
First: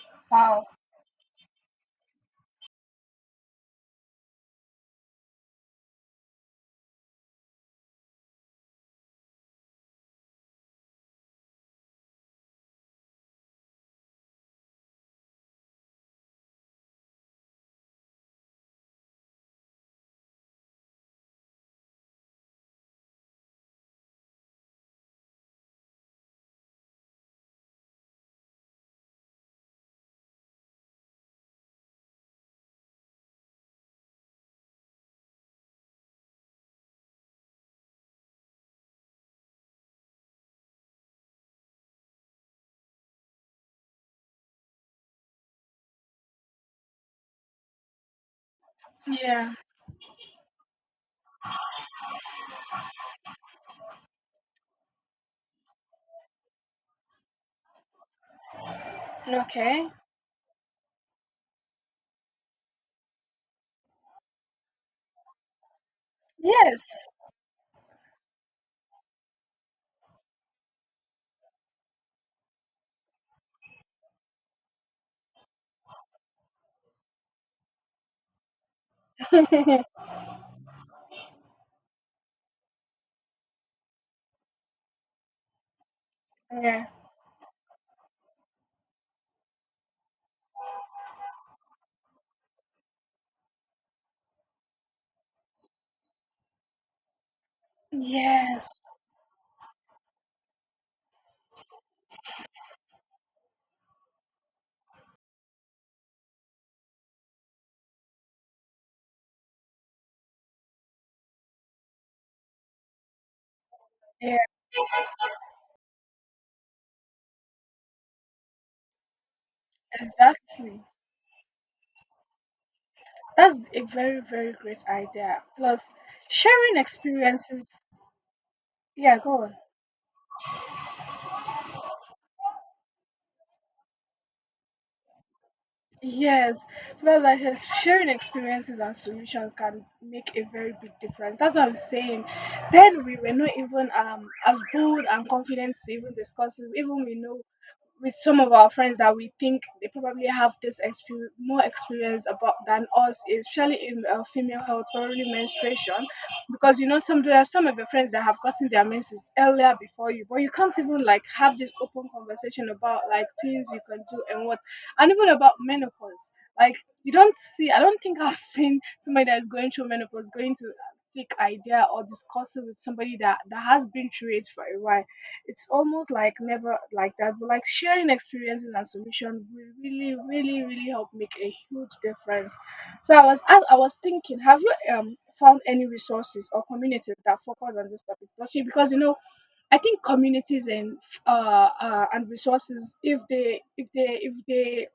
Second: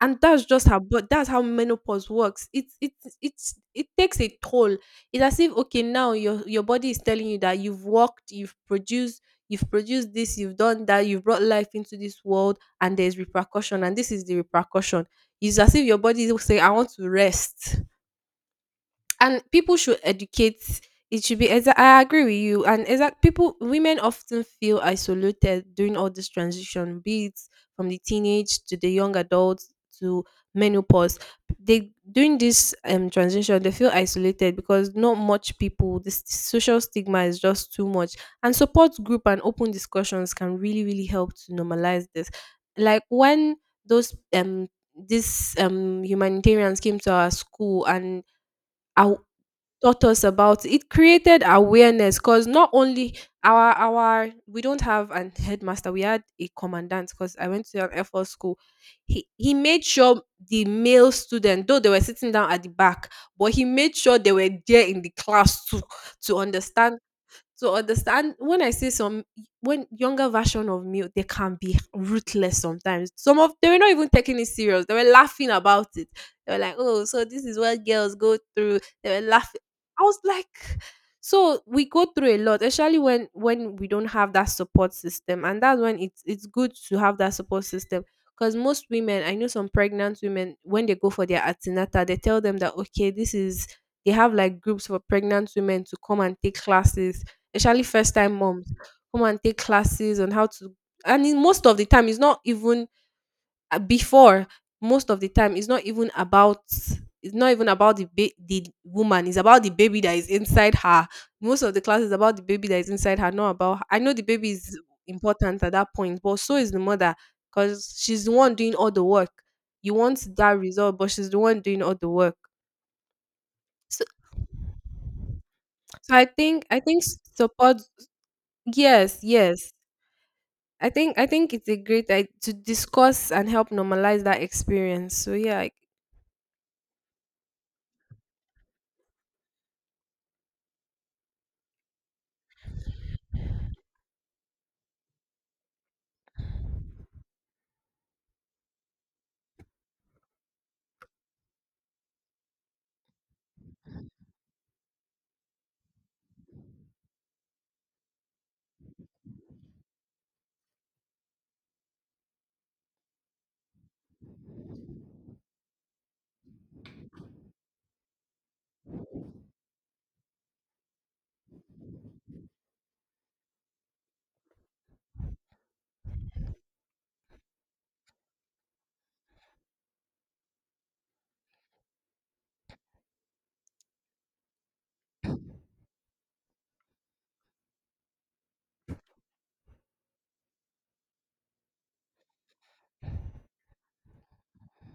S1: and that's
S2: Wow.
S1: just how but that's how menopause works. It's it's it takes a toll. It's as if okay, now your body is telling you that you've worked, you've produced, this, you've done that, you've brought life into this world, and there's repercussion, and this is the repercussion. It's as if your body will say, I want to rest. And people should educate. It should be I agree with you, and exact people, women often feel isolated during all this transition, be it from the teenage to the young adult to menopause. They, during this transition, they feel isolated because not much people, the social stigma is just too much. And support group and open discussions can really, really help to normalize this. Like when those these humanitarians came to our school and I
S2: Yeah.
S1: taught us about it, created awareness. Because not only our we don't have an headmaster, we had a commandant because I went to an air force school. He made
S2: Okay.
S1: sure the male student, though they were sitting down at the back, but he made sure they were there in the class to
S2: Yes.
S1: understand, to understand. When I say some, when younger version of me, they can be ruthless sometimes. Some of they were not even taking it serious. They were laughing about it. They were like, "Oh, so this is what girls go through." They were laughing. I was like, so we go through a lot, especially when we don't have that support system, and that's when it's good
S2: Yeah.
S1: to have that support system. Because most women, I know some pregnant women, when they go for their antenatal, they tell them that okay, this is, they have like groups for pregnant women to come and take classes, especially first time moms,
S2: Yes.
S1: come and take classes on how to. And in most of the time it's not even, before most of the time it's not even about, the the woman, it's about the baby that is inside her. Most of the class is about the baby that is inside her, not about her. I know the
S2: Yeah,
S1: baby is important at that point, but so is the mother, because she's the one doing all the work. You want that
S2: exactly.
S1: result, but she's the one doing all the work.
S2: That's a
S1: So,
S2: very, very great idea. Plus,
S1: so i think
S2: sharing
S1: i think support,
S2: experiences.
S1: yes,
S2: Yeah, go on.
S1: yes. I think it's a great I to discuss and help normalize that experience. So yeah, I,
S2: Yes. So that's why I says sharing experiences and solutions can make a very big difference. That's what I'm saying. Then we were not even as bold and confident to even discuss it. Even we know with some of our friends that we think they probably have this experience, more experience about than us, especially in female health, probably menstruation, because you know some there are some of your friends that have gotten their menses earlier before you, but you can't even like have this open conversation about like things you can do and what, and even about menopause. Like you don't see, I don't think I've seen somebody that is going through menopause going to seek idea or discuss it with somebody that has been through it for a while it's almost like never like that, but like sharing experiences and solutions will really, really, really help make a huge difference. So I was thinking, have you found any resources or communities that focus on this topic? Actually, because you know, I think communities and and resources, if they if they if they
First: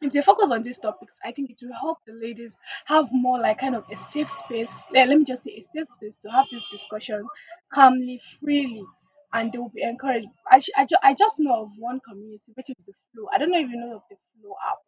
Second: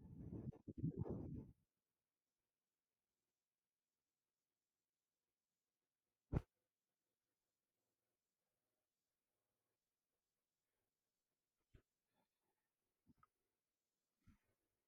S2: if they focus on these topics, I think it will help the ladies have more like kind of a safe space. Let me just say a safe space to have this discussion calmly, freely, and they will be encouraged. I, sh- I, ju- I just know of one community, which is the Flow. I don't know if you know of the Flow app.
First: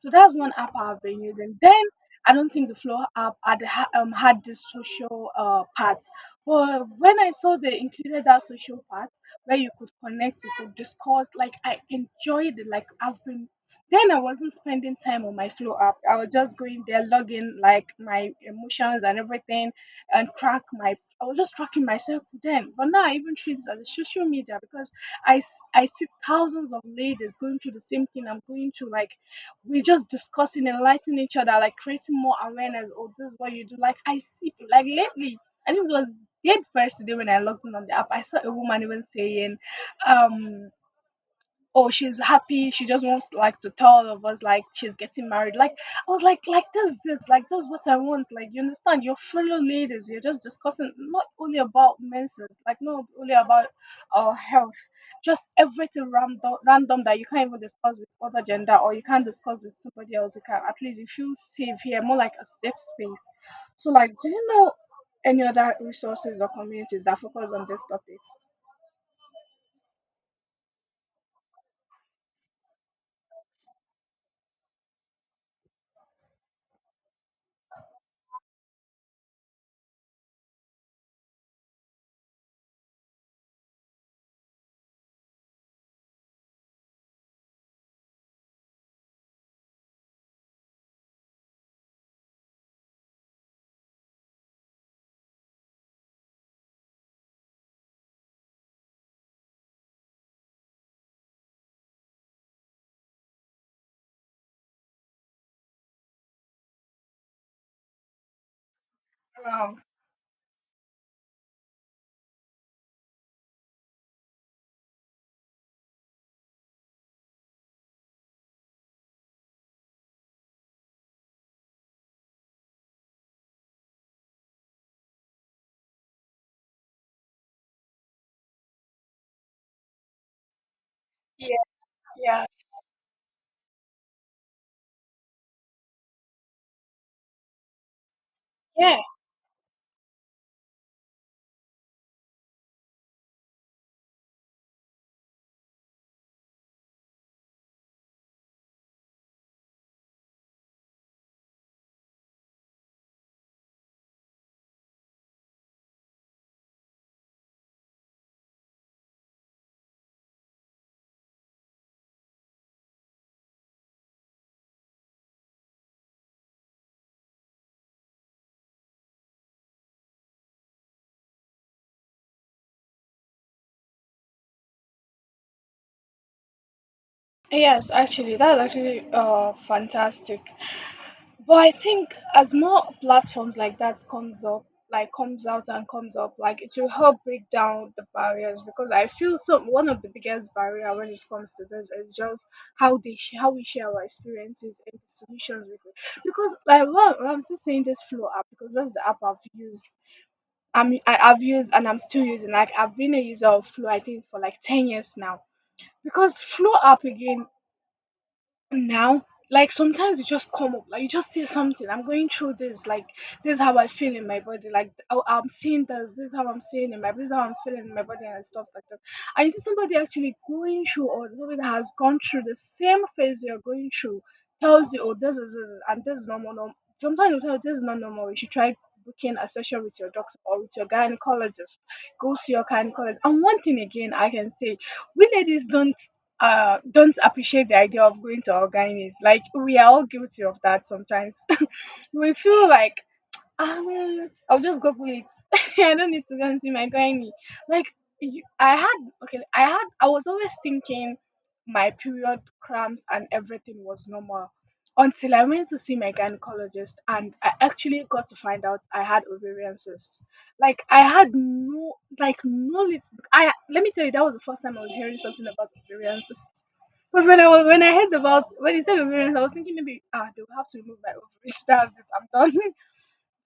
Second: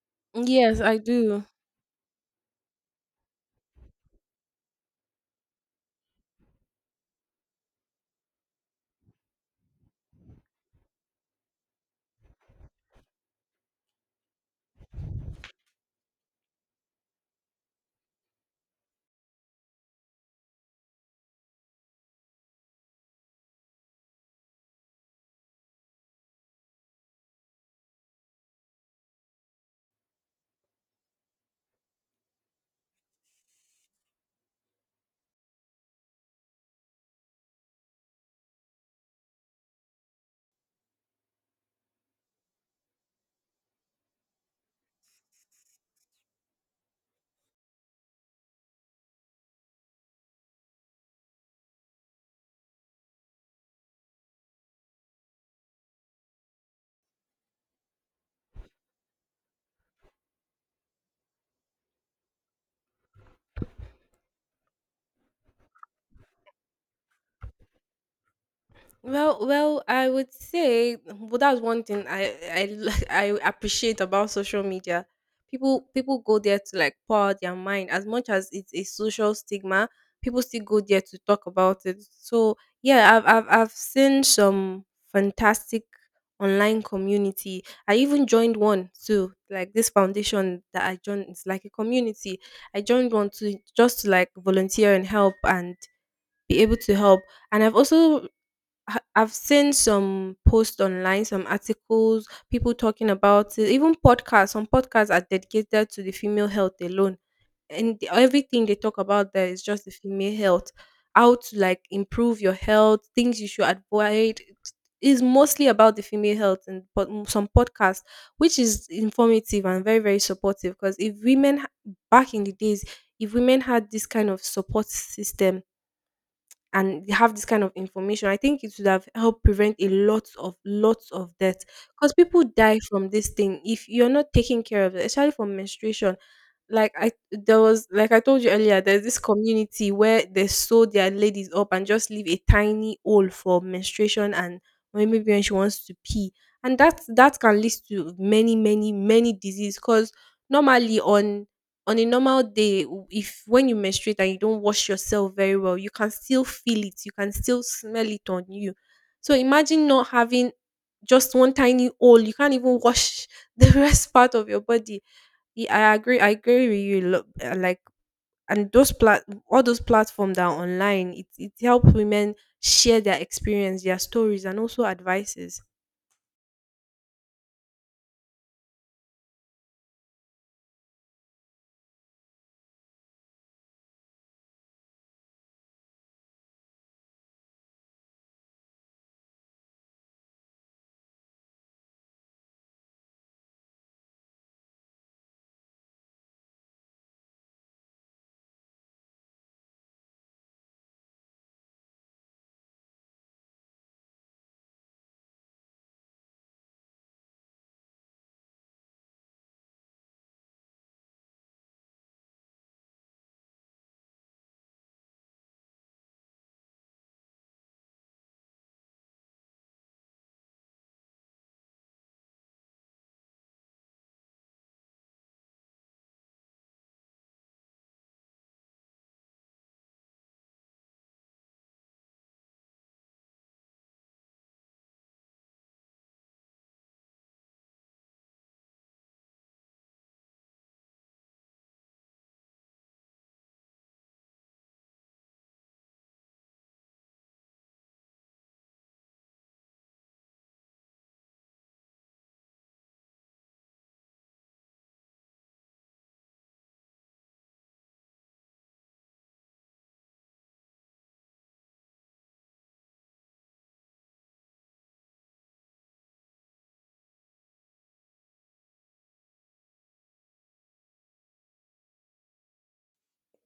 S2: So that's one app
S1: yes, I
S2: I've been
S1: do.
S2: using. Then I don't think the Flow app had this social part. But when I saw they included that social part where you could connect, you could discuss, like I enjoyed it. Like I've been then I wasn't spending time on my flow app. I was just going there, logging like my emotions and everything, and track my. I was just tracking myself then. But now I even treat it as a social media because I see thousands of ladies going through the same thing I'm going through. Like we're just discussing, enlightening each other, like creating more awareness. Oh, this is what you do. Like I see, like lately, I think it was the first day when I logged in on the app. I saw a woman even saying, um oh, she's happy. She just wants like to tell all of us like she's getting married. Like I was like this is it, like this is what I want. Like you understand your fellow ladies. You're just discussing, not only about menses, like not only about health, just everything random random that you can't even discuss with other gender, or you can't discuss with somebody else. You can at least you feel safe here, more like a safe space. So like, do you know any other resources or communities that focus on these topics?
S1: Well, I would say, well, that's one thing I I appreciate about social media. People go there to like pour out their mind. As much as it's a social stigma, people still go there to talk about it. So yeah, I've seen some fantastic online community. I even joined one too. Like this foundation that I joined, it's like a community. I joined one to just to like volunteer and help and be able to help. And I've also I've seen some posts online, some articles, people talking about it, even podcasts. Some podcasts are dedicated to the female health alone, and everything they talk about there is
S2: Um,
S1: just the female health, how to like improve your health, things you should avoid. Is mostly about the female health and but some podcasts, which is informative and very, very supportive. Because if women back in the days, if women had this kind of support system and they have this kind of information, I think it would have helped prevent a lot of lots of
S2: yeah,
S1: death, because people
S2: yeah,
S1: die from this thing if you're not taking care of it, especially for menstruation. Like I, there was, like I told you earlier,
S2: yeah.
S1: there's this community where they sew their ladies up and just leave a tiny hole for menstruation and maybe when she wants to pee. And that, that can lead to many, many, many disease, because normally on a normal day, if when you menstruate and you don't wash yourself very well, you can still feel it, you can still smell it on you. So imagine not having just one tiny hole. You can't even wash the rest part of your body. I agree. I agree with you. Like, and those plat all those platforms that are online, it helps women share their experience, their stories, and also advices.
S2: Yes, actually, that's actually fantastic. But I think as more platforms like that comes up, like comes out and comes up, like it will help break down the barriers, because I feel so one of the biggest barrier when it comes to this is just how they how we share our experiences and the solutions we could. Because like, well, I'm still saying this Flow app because that's the app I've used. I've used and I'm still using. Like I've been a user of Flow I think for like 10 years now because Flow app again now, like sometimes it just come up, like you just say something. I'm going through this, like this is how I feel in my body. Like, oh, I'm seeing this, this is how I'm seeing in my, this is how I'm feeling in my body and stuff like that. And you see somebody actually going through or somebody that has gone through the same phase you're going through tells you, oh, this is and this is normal normal. Sometimes you tell this is not normal, you should try booking a session with your doctor or with your gynecologist. Go see your gynecologist. And one thing again I can say, we ladies don't appreciate the idea of going to organics, like we are all guilty of that sometimes. We feel like I'll just Google it. I don't need to go and see my gynae. Like, you, I had, okay, I had, I was always thinking my period cramps and everything was normal until I went to see my gynecologist and I actually got to find out I had ovarian cysts. Like, I had no, like, no, lit- I, let me tell you, that was the first time I was hearing something about ovarian cysts. Because when I heard, about when he said ovarians, I was thinking maybe ah they will have to remove my ovaries. That's it. I'm done.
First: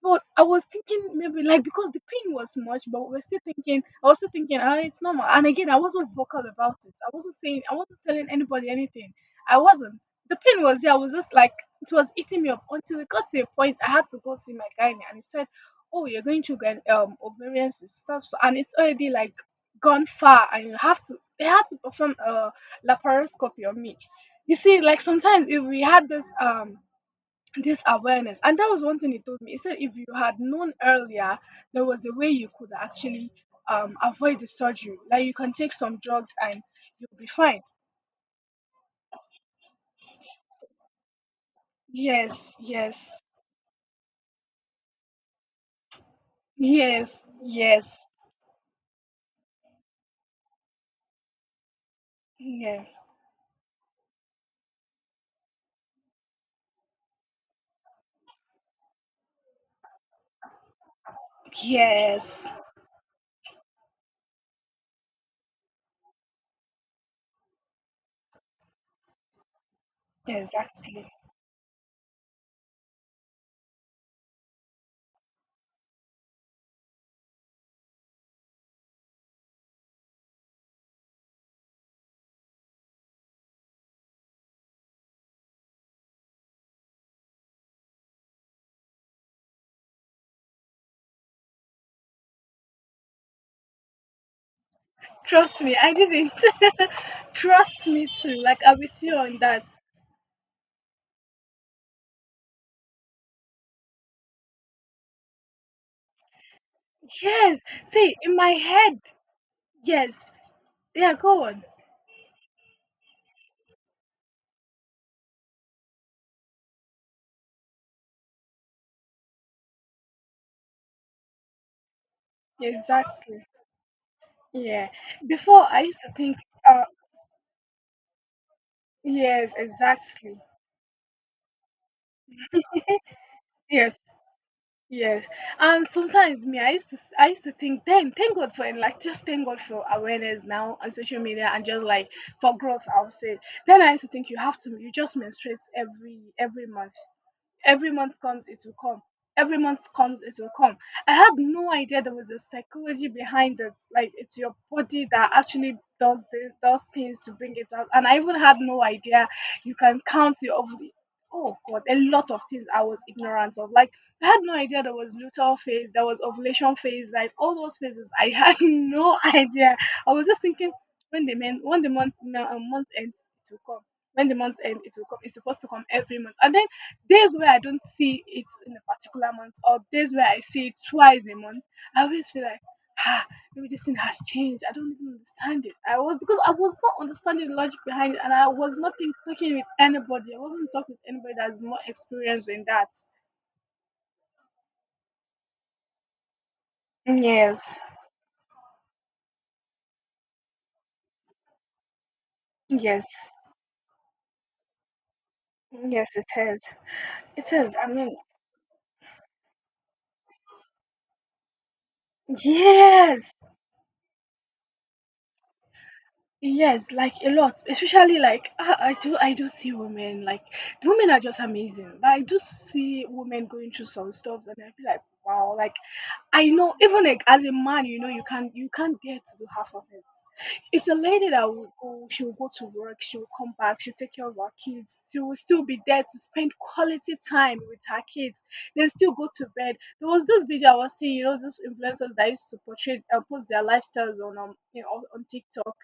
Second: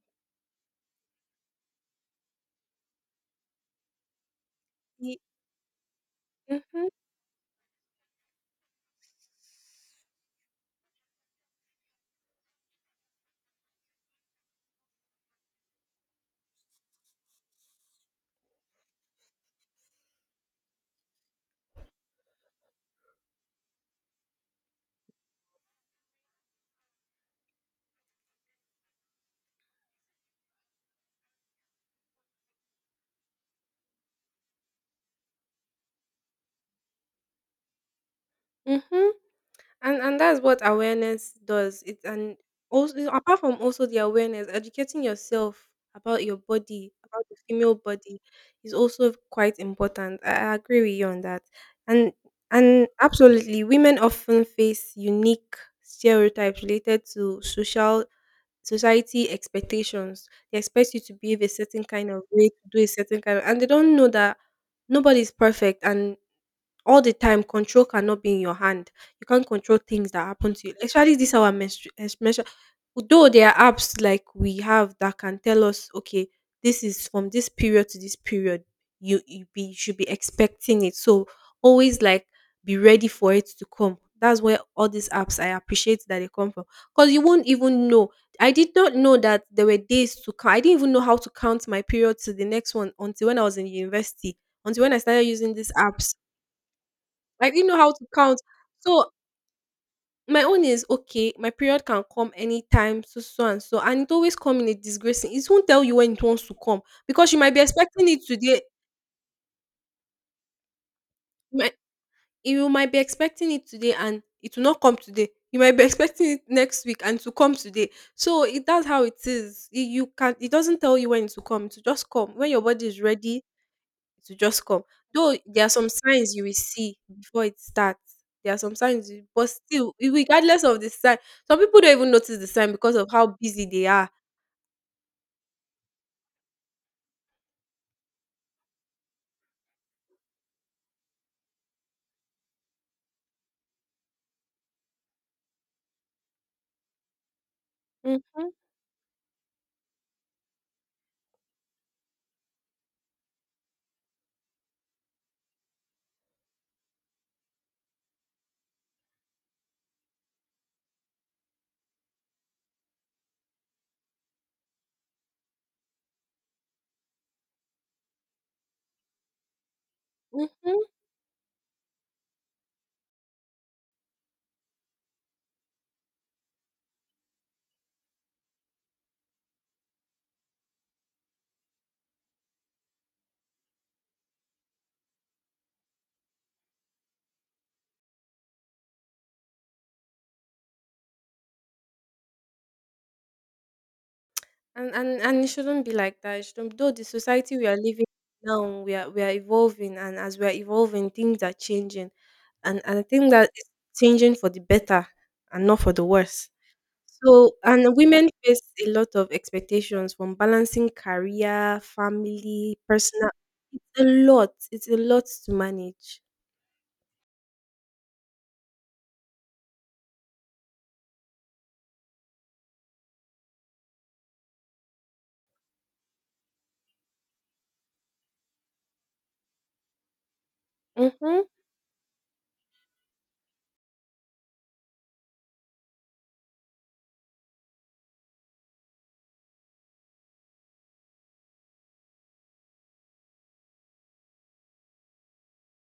S2: But I was thinking maybe like because the pain was much, but we're still thinking. I was still thinking, ah, it's normal. And again, I wasn't vocal about
S1: Mm-hmm.
S2: it. I wasn't saying. I wasn't telling anybody anything. I wasn't. The pain was there. I was just like it was eating me up until it got to a point. I had to go see my guy, and he said, "Oh, you're going to get ovarian cyst stuff, so, and it's already like gone far, and you have to. They had to perform a laparoscopy on me." You see, like sometimes if we had this this awareness. And that was one thing he told me. He said, if you had known earlier, there was a way you could actually avoid the surgery. Like you can take some drugs and you'll be fine.
S1: Mm-hmm. And that's what awareness does. It, and
S2: Yes,
S1: also
S2: yes,
S1: apart from also the awareness, educating yourself about your body, about
S2: yes,
S1: the female
S2: yes,
S1: body is also quite important. I agree with you on that. And
S2: yeah,
S1: absolutely, women often face unique stereotypes related to social society expectations. They expect you to behave a certain kind of
S2: yes,
S1: way, to do a certain kind of and they don't know that nobody's perfect and all the time control cannot be in your hand. You can't control things that happen to you.
S2: exactly.
S1: Especially this our menstruation. Though there are apps like we have that can tell us, okay, this is from this period to this period. You should be expecting it. So always like be ready for it to come. That's where all these apps I appreciate that they come from. Because you won't even know. I did not know that there were days to count. I didn't even know how to count my period to the next one until when I was in university. Until when I started using
S2: Trust
S1: these
S2: me, I
S1: apps
S2: didn't.
S1: I didn't know
S2: Trust
S1: how to
S2: me too.
S1: count.
S2: Like I'm with
S1: So
S2: you on that.
S1: my own is okay, my period can come anytime, so so and so. And it always come in a disgracing. It won't tell you when it wants to come because you might be
S2: Yes.
S1: expecting
S2: See,
S1: it
S2: in my
S1: today.
S2: head, yes. Yeah, go
S1: You
S2: on.
S1: might, you might be expecting it today and it will not come today. You might be expecting it next week and to come today. So it that's how it is. It, you can it doesn't tell you when it will come, it will just come. When your body is ready,
S2: Exactly.
S1: to just come.
S2: Yeah.
S1: Though there
S2: Before
S1: are
S2: I
S1: some
S2: used to
S1: signs
S2: think.
S1: you will
S2: uh,
S1: see before it starts. There are some signs, but
S2: Yes,
S1: still,
S2: exactly.
S1: regardless of the sign, some people don't even notice the sign because of how busy they
S2: Yes,
S1: are.
S2: yes. And sometimes me, I used to think then, thank God for, and like just thank God for awareness now on social media and just like for growth. I would say. Then I used to think you have to, you just menstruate every month. Every month comes,
S1: Mm-hmm,
S2: it will come. Every month comes, it will come. I had no idea there was a psychology behind it. Like it's your body that actually does does things to bring it out. And I even had no idea you can count your ovary. Oh God, a lot of things I was ignorant of. Like I had no idea there was luteal phase, there was ovulation phase, like all those phases. I had no idea. I was just thinking
S1: mm-hmm.
S2: when the month, no, month ends, it will come. When the month ends, it will come. It's supposed to come every month. And then days where I don't see it in a particular month, or days where I see it twice a month, I always feel like, ah, maybe this thing has changed. I don't even understand it. I was, because I was not understanding the logic behind it, and I was not talking with anybody. I wasn't talking with anybody that's more experienced in that.
S1: And it shouldn't be like that. It shouldn't. Though the society
S2: Yes,
S1: we are living now, we are evolving, and as we are evolving, things are changing, and I
S2: yes,
S1: think that it's changing for the better and not for the
S2: yes, it
S1: worse.
S2: is. It
S1: So,
S2: is. I
S1: and
S2: mean,
S1: women face a lot of expectations from balancing career, family, personal.
S2: yes.
S1: It's a lot. It's a lot to manage.
S2: Yes, like a lot, especially like, ah, I do see women, like women are just amazing. Like, I do see women going through some stuff and I feel like, wow, like I know even like as a man, you know, you can't get to do half of it. It's a lady
S1: Mm-hmm.
S2: that will go, she will go to work, she will come back, she'll take care of our kids. She will still be there to spend quality time with her kids. Then still go to bed. There was this video I was seeing, you know, those influencers that used to post their lifestyles on you know, on TikTok,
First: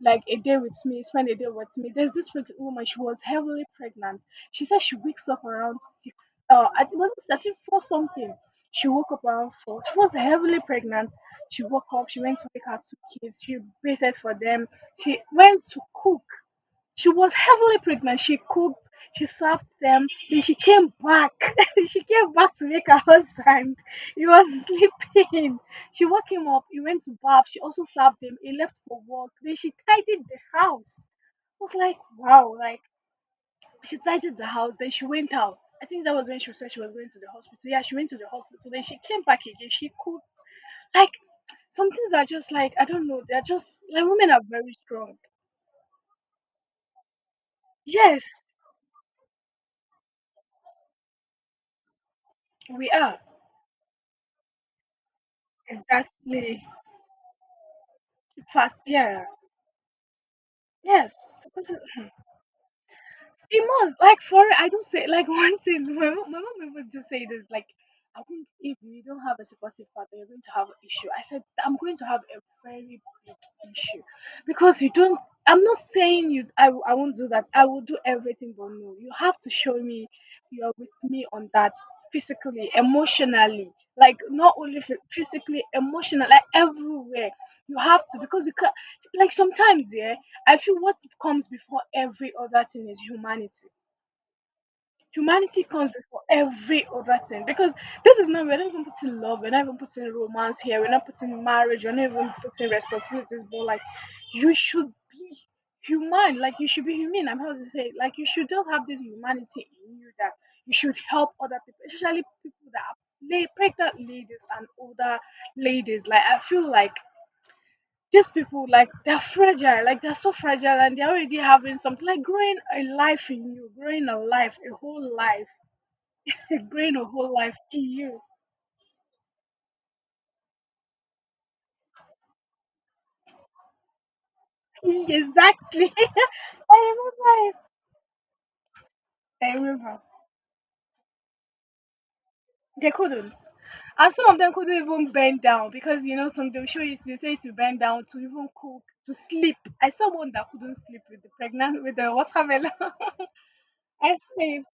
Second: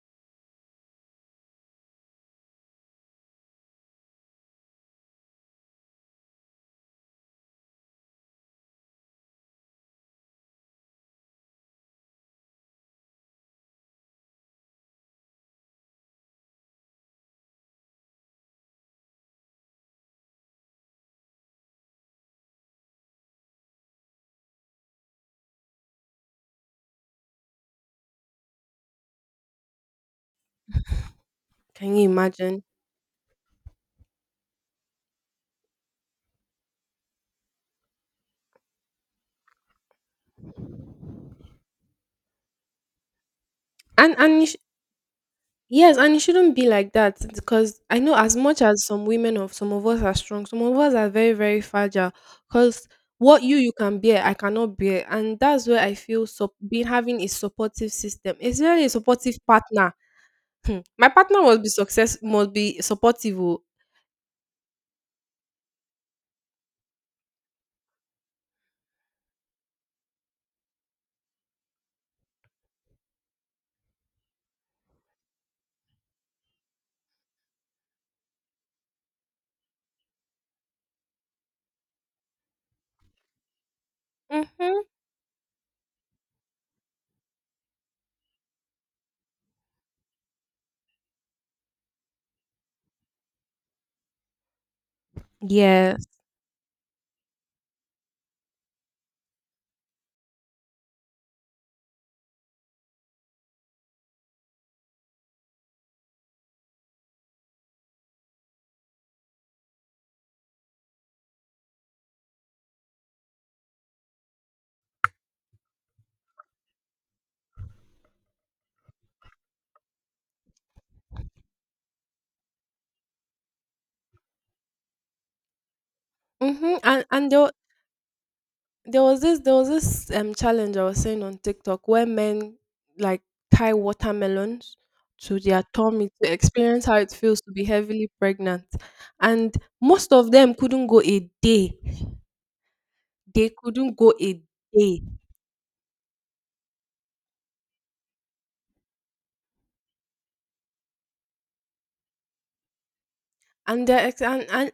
S2: like a day with me, spend a day with me. There's this pregnant woman, she was heavily pregnant. She said she wakes up around six, I think- was it, I think four something. She woke up around four. She was heavily pregnant. She woke up, she went to pick her two kids, she waited for them, she went to cook. She was heavily pregnant. She cooked, she served them, then she came back. She came back to make her husband. He was sleeping. She woke him up, he went to bath, she also served him, he left for work, then she tidied the house. I was
S1: Can
S2: like,
S1: you
S2: wow.
S1: imagine?
S2: Like she tidied the house, then she went out. I think that was when she said she was going to the hospital. Yeah, she went to the hospital, then she came back again. She cooked. Like some things are just, like, I don't know, they're just, like,
S1: And
S2: women are
S1: and you sh-
S2: very strong.
S1: yes, and it shouldn't be like that because I know
S2: Yes,
S1: as much as some women of some of us are strong, some of us are very very fragile. Because
S2: we are,
S1: what you can bear, I cannot bear, and that's where I feel so
S2: exactly.
S1: being having a supportive system,
S2: In fact,
S1: especially a
S2: yeah,
S1: supportive partner. Hmm. My
S2: yes.
S1: partner must be
S2: Supposed,
S1: success, must be supportive. Oh.
S2: it must like, for, I don't say like, one thing, my mom, my mom even do say this like, I think if you don't have a supportive partner, you're going to have an issue. I said, I'm going to have a very big issue because you don't. I'm not saying you. I won't do that. I will do everything, but no, you have to show me you're with me on that physically, emotionally, like not only
S1: Mhm.
S2: physically, emotionally, like everywhere. You have to, because you can't. Like sometimes, yeah, I feel what comes before every other thing is humanity. Humanity comes
S1: Yes.
S2: before every other thing, because this is not, we're not even putting love, we're not even putting romance here, we're not putting marriage, we're not even putting responsibilities. But like, you should be human. Like you should be human. I'm how to say, like, you should not have this humanity in you, that you should help other people, especially people that are pregnant ladies and older ladies. Like I feel like these people, like they're fragile, like they're so fragile, and they're already having something like growing a life in you, growing a life, a whole life,
S1: Mhm.
S2: growing a whole
S1: And there, wa-
S2: life in you.
S1: there was this challenge I was seeing on TikTok where men like tie watermelons to their
S2: Exactly.
S1: tummy to experience
S2: I
S1: how it feels
S2: remember
S1: to
S2: it.
S1: be heavily pregnant. And
S2: I remember
S1: most of them couldn't go a day.
S2: they couldn't.
S1: They couldn't go
S2: And some
S1: a
S2: of them couldn't
S1: day.
S2: even bend down because you know some, they will show you, they say to bend down to even cook, to sleep. I saw one that couldn't sleep with the pregnant, with the watermelon.
S1: And they
S2: I
S1: ex-
S2: sleep.
S1: and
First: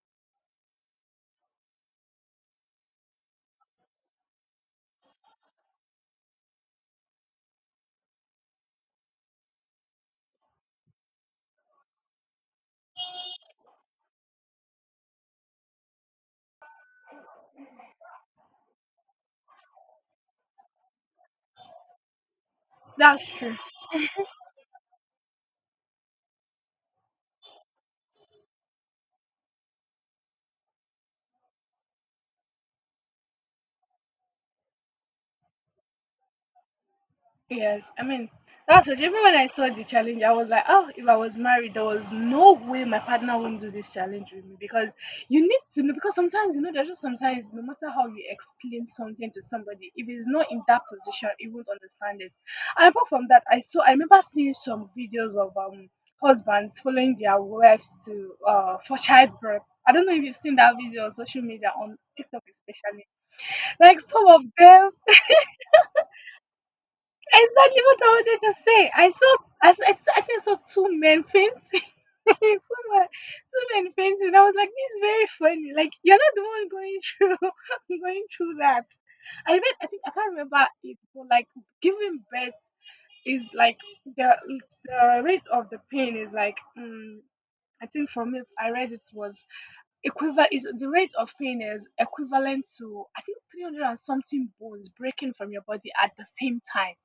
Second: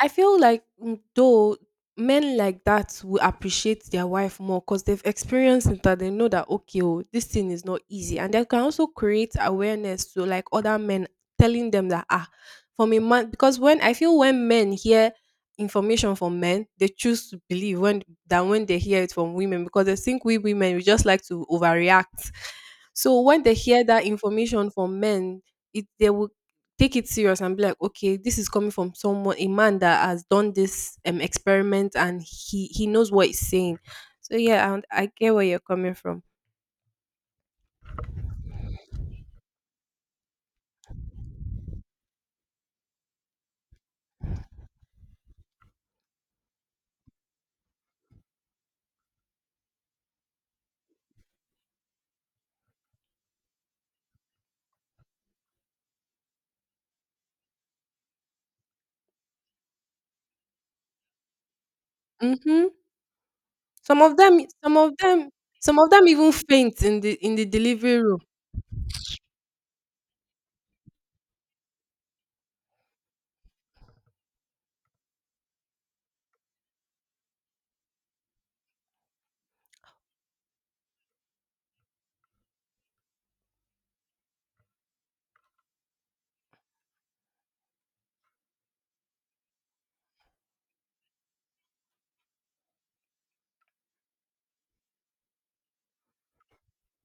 S1: I feel like though men like that will appreciate their wife more because they've experienced it and they know that okay, oh, this thing is not easy, and they can also create awareness to like other men, telling them that ah, from a man because when I feel when men hear information from men, they choose to believe when than when they hear it from women because they think we women we just like to overreact. So
S2: That's
S1: when they
S2: true.
S1: hear that information from men, it they will take it serious and be like, okay, this is coming from someone, a man that has done this experiment and he knows what he's saying. So yeah, and I get where you're coming from.
S2: Yes, I mean, that's what, even when I saw the challenge, I was like, oh, if I was married, there was no way my partner wouldn't do this challenge with me, because you need to know, because sometimes, you know, there's just sometimes, no matter how you explain something to somebody, if it's not in that position, it won't understand it. And apart from that, I saw, I remember seeing some videos of husbands following their wives to for childbirth. I don't know if you've seen that video on social media, on TikTok
S1: Hmm.
S2: especially. Like
S1: Some of
S2: some
S1: them,
S2: of
S1: some
S2: them,
S1: of them, some of them even faint in the
S2: it's not even
S1: delivery
S2: what I
S1: room.
S2: wanted to say. I saw, I think I saw two men fainting. Two men, two men fainting. I was like, this is very funny. Like, you're not the one going through going through that. I read, I think, I can't remember it, but like, giving birth is like, the the rate of the pain is like, I think from it, I read it was Equiva is the rate of pain is equivalent to I think 300 and something bones breaking from your body at the same time.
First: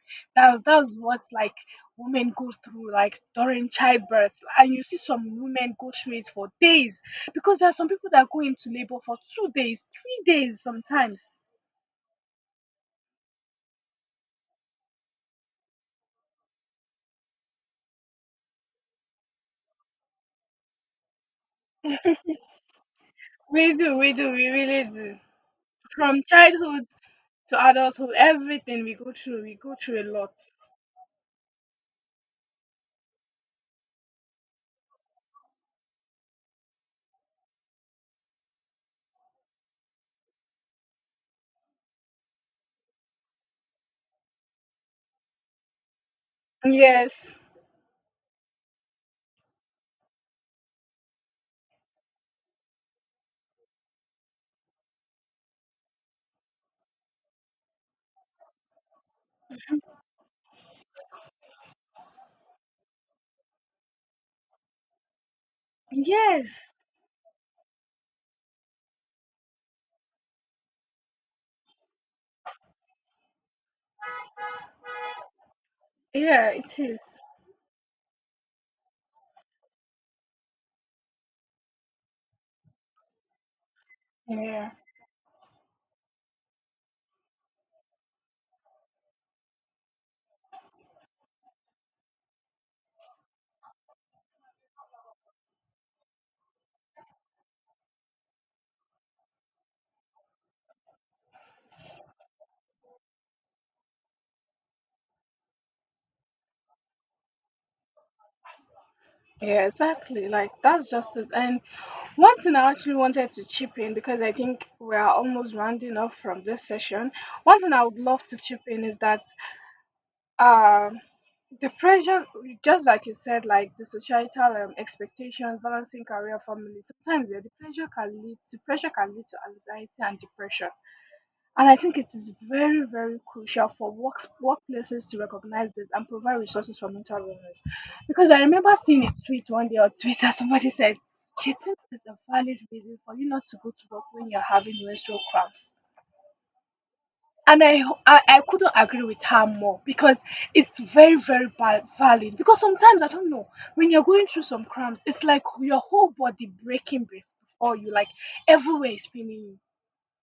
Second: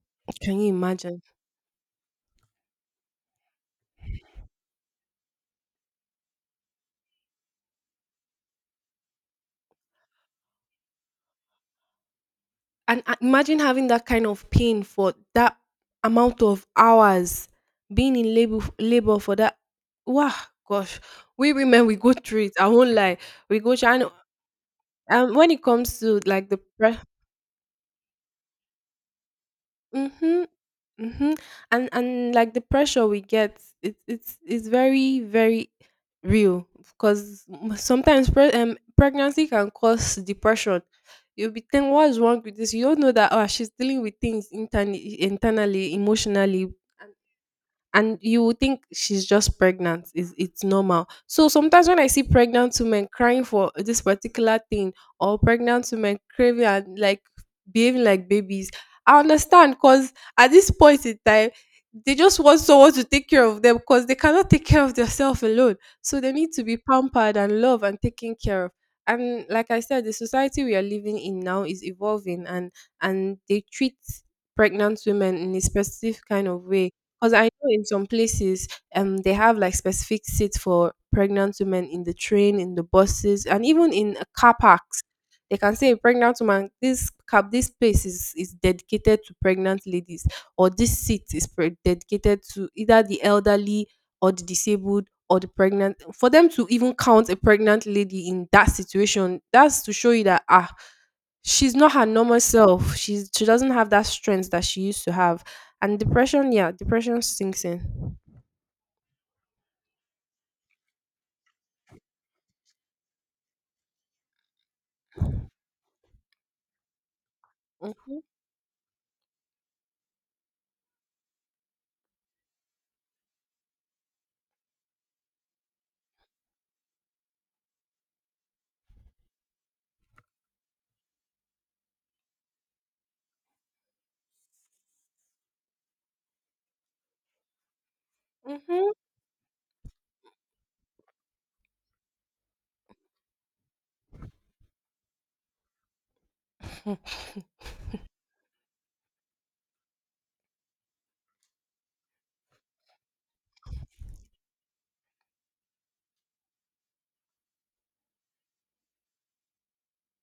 S1: Can
S2: That
S1: you
S2: that's what
S1: imagine?
S2: like women go through like during childbirth, and you see some women go through it for days because there are some people that go into labor for 2 days, 3 days sometimes.
S1: And imagine having that kind of pain for that amount of hours, being in labor for that. Wow, gosh, we women we go through it. I won't lie, we
S2: We
S1: go through.
S2: do, we do, we really do.
S1: When it comes to
S2: From
S1: like
S2: childhood to adulthood, everything we go through a lot.
S1: Mhm, mhm, and like the pressure we get, it's very very real because sometimes pregnancy can cause depression. You'll be thinking, what's wrong with this? You don't know that oh, she's dealing with things internally, internally, emotionally
S2: Yes,
S1: and you would think she's just pregnant is it's normal. So sometimes when I see pregnant women crying for this particular thing or pregnant women craving and like behaving like babies, I understand because at this point in time they just want someone to take care of them because they cannot take care of themselves alone, so they need to
S2: yes,
S1: be pampered and loved and taken care of. And like I said, the society we are living in now is evolving, and they treat pregnant women in a specific kind
S2: yeah,
S1: of
S2: it
S1: way
S2: is.
S1: because I know in some places, they have like specific seats for pregnant women in the train, in the buses, and even in car
S2: Yeah.
S1: parks. They can say a pregnant woman, this cab, this place is dedicated to pregnant ladies, or this seat is dedicated to either the elderly or the disabled or the pregnant. For them to even count a pregnant lady in that situation, that's to show you that ah, she's not her normal self. She's she doesn't have that strength that she used to have and depression, yeah, depression sinks in.
S2: Yeah, exactly. Like that's just it. And one thing I actually wanted to chip in because I think we are almost rounding off from this session. One thing I would
S1: Mhm,
S2: love to chip in is that um the pressure, just like you said, like the societal expectations, balancing career, family. Sometimes yeah, The pressure can lead to anxiety and depression. And I think it is very, very crucial for workplaces to recognize this and provide resources for mental wellness. Because I remember
S1: mhm.
S2: seeing a tweet one day on Twitter, somebody said, she thinks it's a valid reason for you not to go to work when you're having menstrual cramps. And I couldn't agree with her more because it's very, valid. Because sometimes, I don't know, when you're going through some cramps, it's like your whole body breaking be- before you, like everywhere is paining you.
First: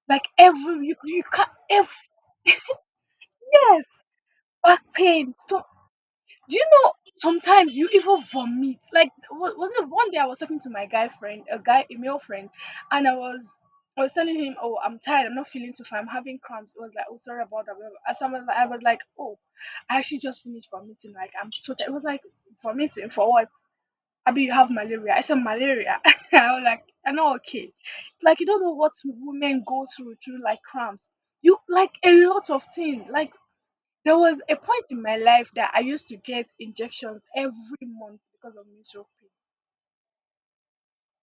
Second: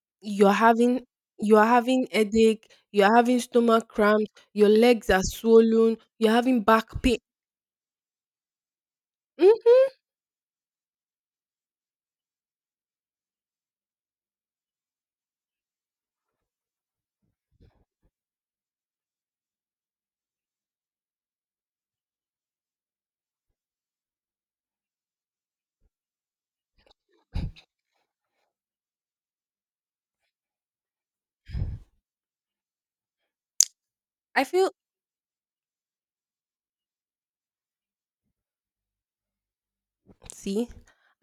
S2: Like
S1: You're
S2: every, you,
S1: having
S2: you can't,
S1: you're
S2: ev-
S1: having headache, you're having
S2: Yes.
S1: stomach cramps, your
S2: Back
S1: legs are
S2: pain. So
S1: swollen, you're
S2: do
S1: having
S2: you know
S1: back pain.
S2: sometimes you even vomit? Like
S1: Mm,
S2: was it one day I was talking to my guy friend, a male friend, and I was telling him, oh, I'm tired, I'm not feeling too fine, I'm having cramps. It was like, oh, sorry about that, whatever. As I was like, oh, I actually just finished vomiting, like I'm so tired. It was like vomiting for what? I mean you have malaria. I said malaria. I was like, I'm not okay. Like you don't know what women go through through like cramps. You like a lot of things. Like there was
S1: I
S2: a
S1: feel
S2: point in my life that I used to get injections every month because of menstrual pain.
S1: see,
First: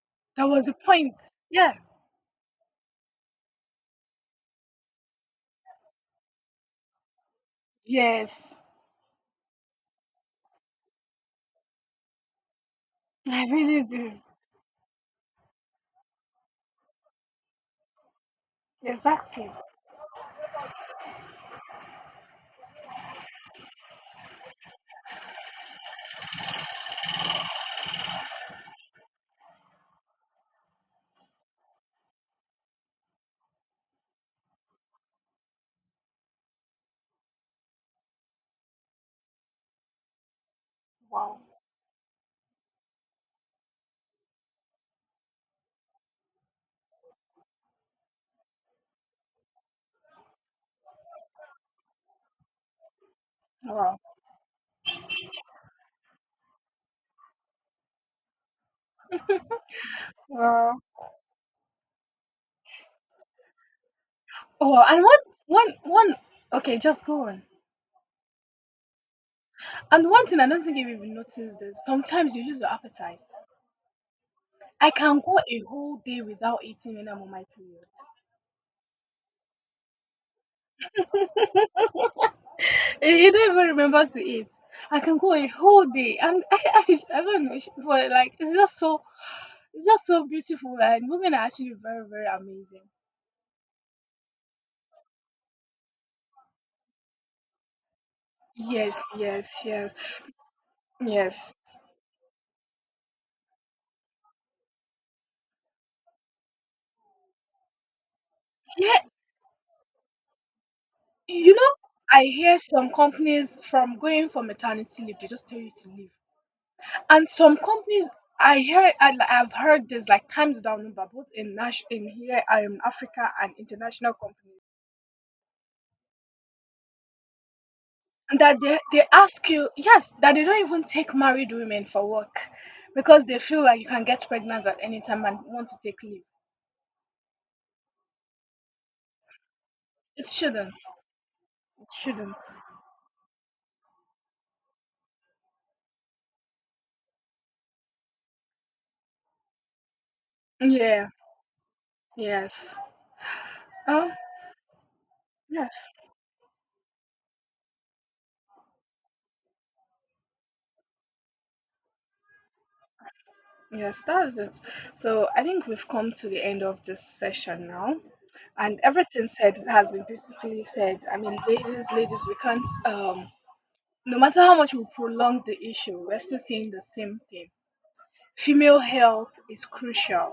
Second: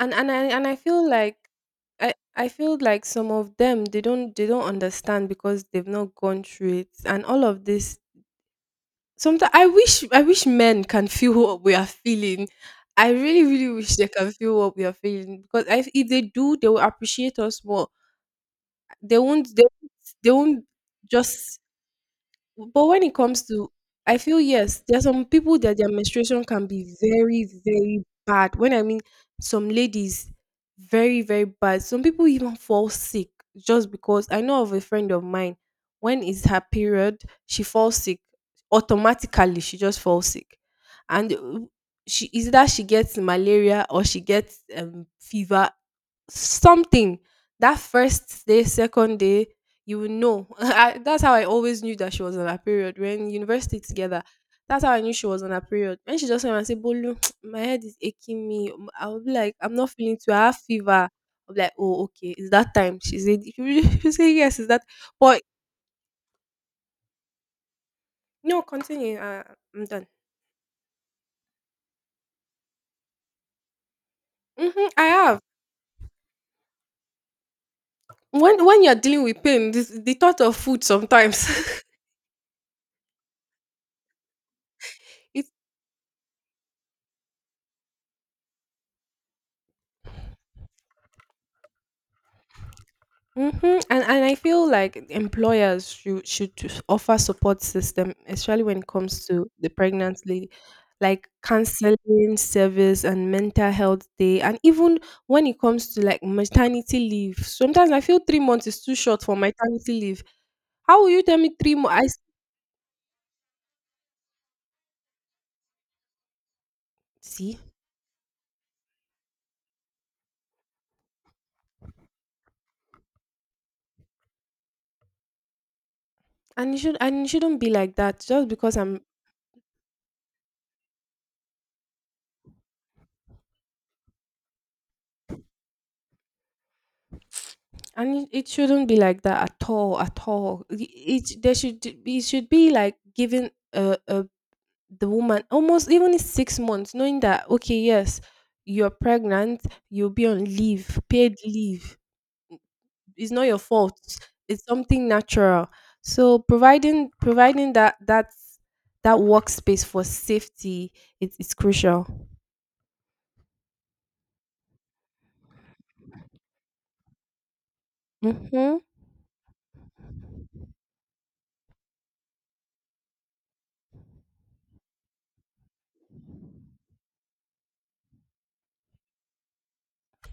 S1: and and I
S2: There
S1: and
S2: was a
S1: I feel
S2: point.
S1: like
S2: Yeah.
S1: I feel like some of them they don't understand because they've not gone through it, and all of this.
S2: Yes.
S1: Sometimes I wish men can feel what we are feeling. I really,
S2: I
S1: really
S2: really
S1: wish they
S2: do.
S1: can feel what we are feeling because I if they do, they will appreciate us more. They
S2: Exactly.
S1: won't they won't they won't just But when it comes to, I feel yes, there are some people that their menstruation can be very, very bad. When I mean some ladies, very, very bad. Some people even fall sick just because I know of a friend of mine. When is her period, she falls sick automatically. She just falls sick, and
S2: Wow.
S1: she is that she gets malaria or she gets fever. Something. That first day, second day, you will know. That's how I always knew that she was on her period. We're in university
S2: Wow.
S1: together. That's how I knew she was on her period. When she just came and said, Bolu, my head is aching me. I would be like, I'm not feeling too. I have
S2: Wow.
S1: fever. I'm like, oh, okay. It's that time. She said, she said yes, it's
S2: Oh,
S1: that.
S2: wow. And
S1: But
S2: one. Okay, just go on.
S1: no, continue. I'm done.
S2: And one thing I don't think you've even noticed is sometimes you lose your appetite.
S1: Hmm,
S2: I
S1: I
S2: can go
S1: have.
S2: a whole day without eating when I'm on my period.
S1: When you're dealing with pain, this, the thought of food sometimes.
S2: You don't even remember to eat. I can go
S1: it.
S2: a whole day, and I don't know, but like it's just so beautiful. And women are actually very, very amazing.
S1: Mhm, and I feel like employers should to offer support system, especially when it
S2: Yes,
S1: comes to
S2: yes,
S1: the
S2: yes,
S1: pregnant lady, like
S2: yes.
S1: counseling service and mental health day, and even when it comes to like maternity leave. Sometimes I feel 3 months is too
S2: Yeah,
S1: short for maternity leave. How will you tell me
S2: you know,
S1: 3 months?
S2: I hear some companies from going for maternity leave, they just tell you to leave, and some
S1: See,
S2: companies. I hear I've heard this like times without number, both in Nash in here, Africa and international companies.
S1: and it shouldn't be like that. Just
S2: That
S1: because I'm
S2: they ask you yes that they don't even take married women for work because they feel like you can get pregnant at any time and want to take leave.
S1: And it shouldn't be like that at all, at
S2: it
S1: all.
S2: shouldn't it
S1: It
S2: shouldn't
S1: should be like given a the woman almost even in 6 months, knowing that okay, yes, you're pregnant, you'll be on leave,
S2: Yeah.
S1: paid leave.
S2: Yes.
S1: It's not your fault.
S2: Oh
S1: It's something natural.
S2: yes.
S1: So providing that that workspace for safety is crucial.
S2: Yes, that's it. So I think we've come to the end of this session now,
S1: Mm-hmm.
S2: and everything said has been beautifully said. I mean, ladies, we can't no matter how much we prolong the issue we're still seeing the same thing. Female health is crucial.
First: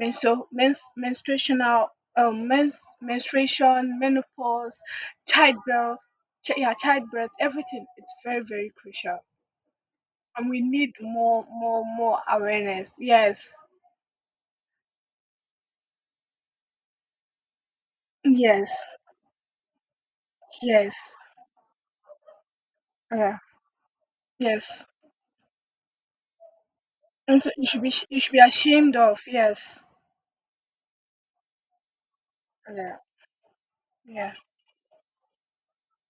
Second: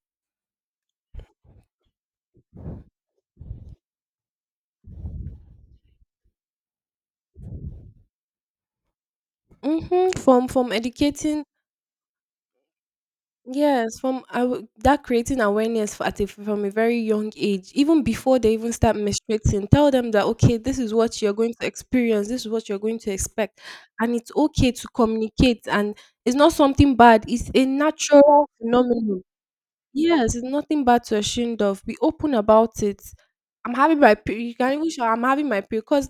S2: Menstruational, menstruation, menopause, childbirth, yeah, childbirth, everything. It's very, very crucial,
S1: Mm-hmm. From
S2: and we need
S1: educating.
S2: more awareness. Yes,
S1: Yes, from I w- that creating awareness at from a very young age, even before they
S2: yes,
S1: even start menstruating, tell them that okay, this is
S2: yes,
S1: what you're going to experience, this is what you're going to
S2: yeah,
S1: expect, and it's okay
S2: yes.
S1: to communicate, and it's not something bad.
S2: And
S1: It's
S2: so
S1: a
S2: you should you should be
S1: natural
S2: ashamed of.
S1: phenomenon.
S2: Yes,
S1: Yes, it's nothing bad to ashamed of. Be open about
S2: yeah,
S1: it. I'm having my
S2: yeah,
S1: period. You can even show I'm having my period. Because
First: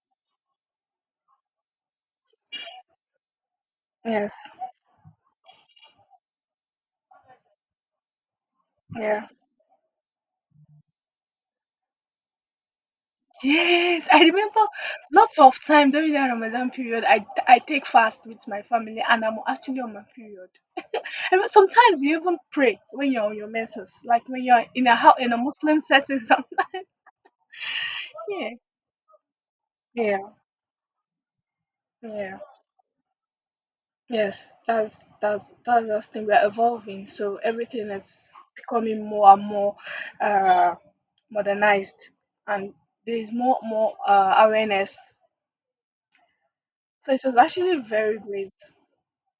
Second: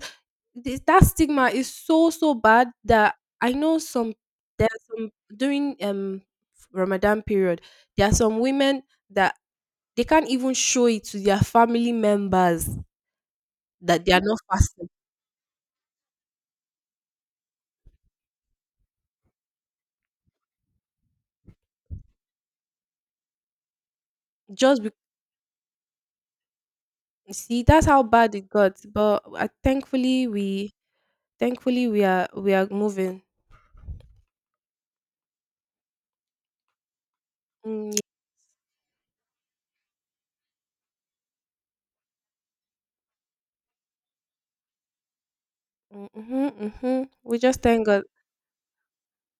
S1: this, that stigma is so, so bad that I know some,
S2: yes,
S1: there are some during Ramadan period, there are some women
S2: yeah.
S1: that they can't even show it to their family members that
S2: Yes,
S1: they are
S2: I
S1: not
S2: remember
S1: fasting.
S2: lots of time during that Ramadan period, I take fast with my family, and I'm actually on my period. And but sometimes you even pray when you're on your menses, like when you're
S1: Just
S2: in
S1: be,
S2: a house in a Muslim setting. Sometimes,
S1: See, that's how bad it
S2: yeah,
S1: got.
S2: yeah,
S1: Thankfully,
S2: yeah.
S1: we are moving.
S2: Yes, that's the thing. We're evolving, so
S1: Mm,
S2: everything
S1: yeah.
S2: is becoming more and more uh, modernized, and there is more awareness.
S1: Mm-hmm, mm-hmm.
S2: So it was
S1: We just
S2: actually
S1: thank God.
S2: very great.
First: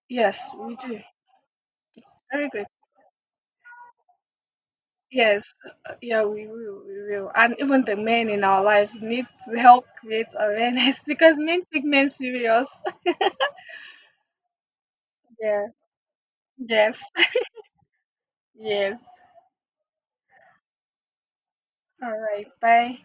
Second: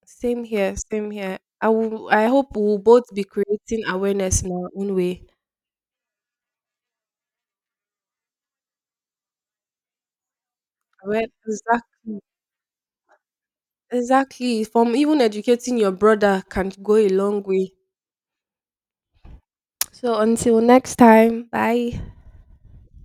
S2: Yes,
S1: Same here,
S2: we do.
S1: same here.
S2: It's
S1: I
S2: very
S1: hope
S2: great.
S1: we'll both be creating awareness in our own way.
S2: Yes, yeah, we will. And even the men in our lives need to help create awareness because men take men
S1: Exactly,
S2: serious.
S1: exactly. From even
S2: Yeah.
S1: educating your brother can go
S2: Yes.
S1: a long way.
S2: Yes.
S1: So until next time, bye.
S2: All right. Bye.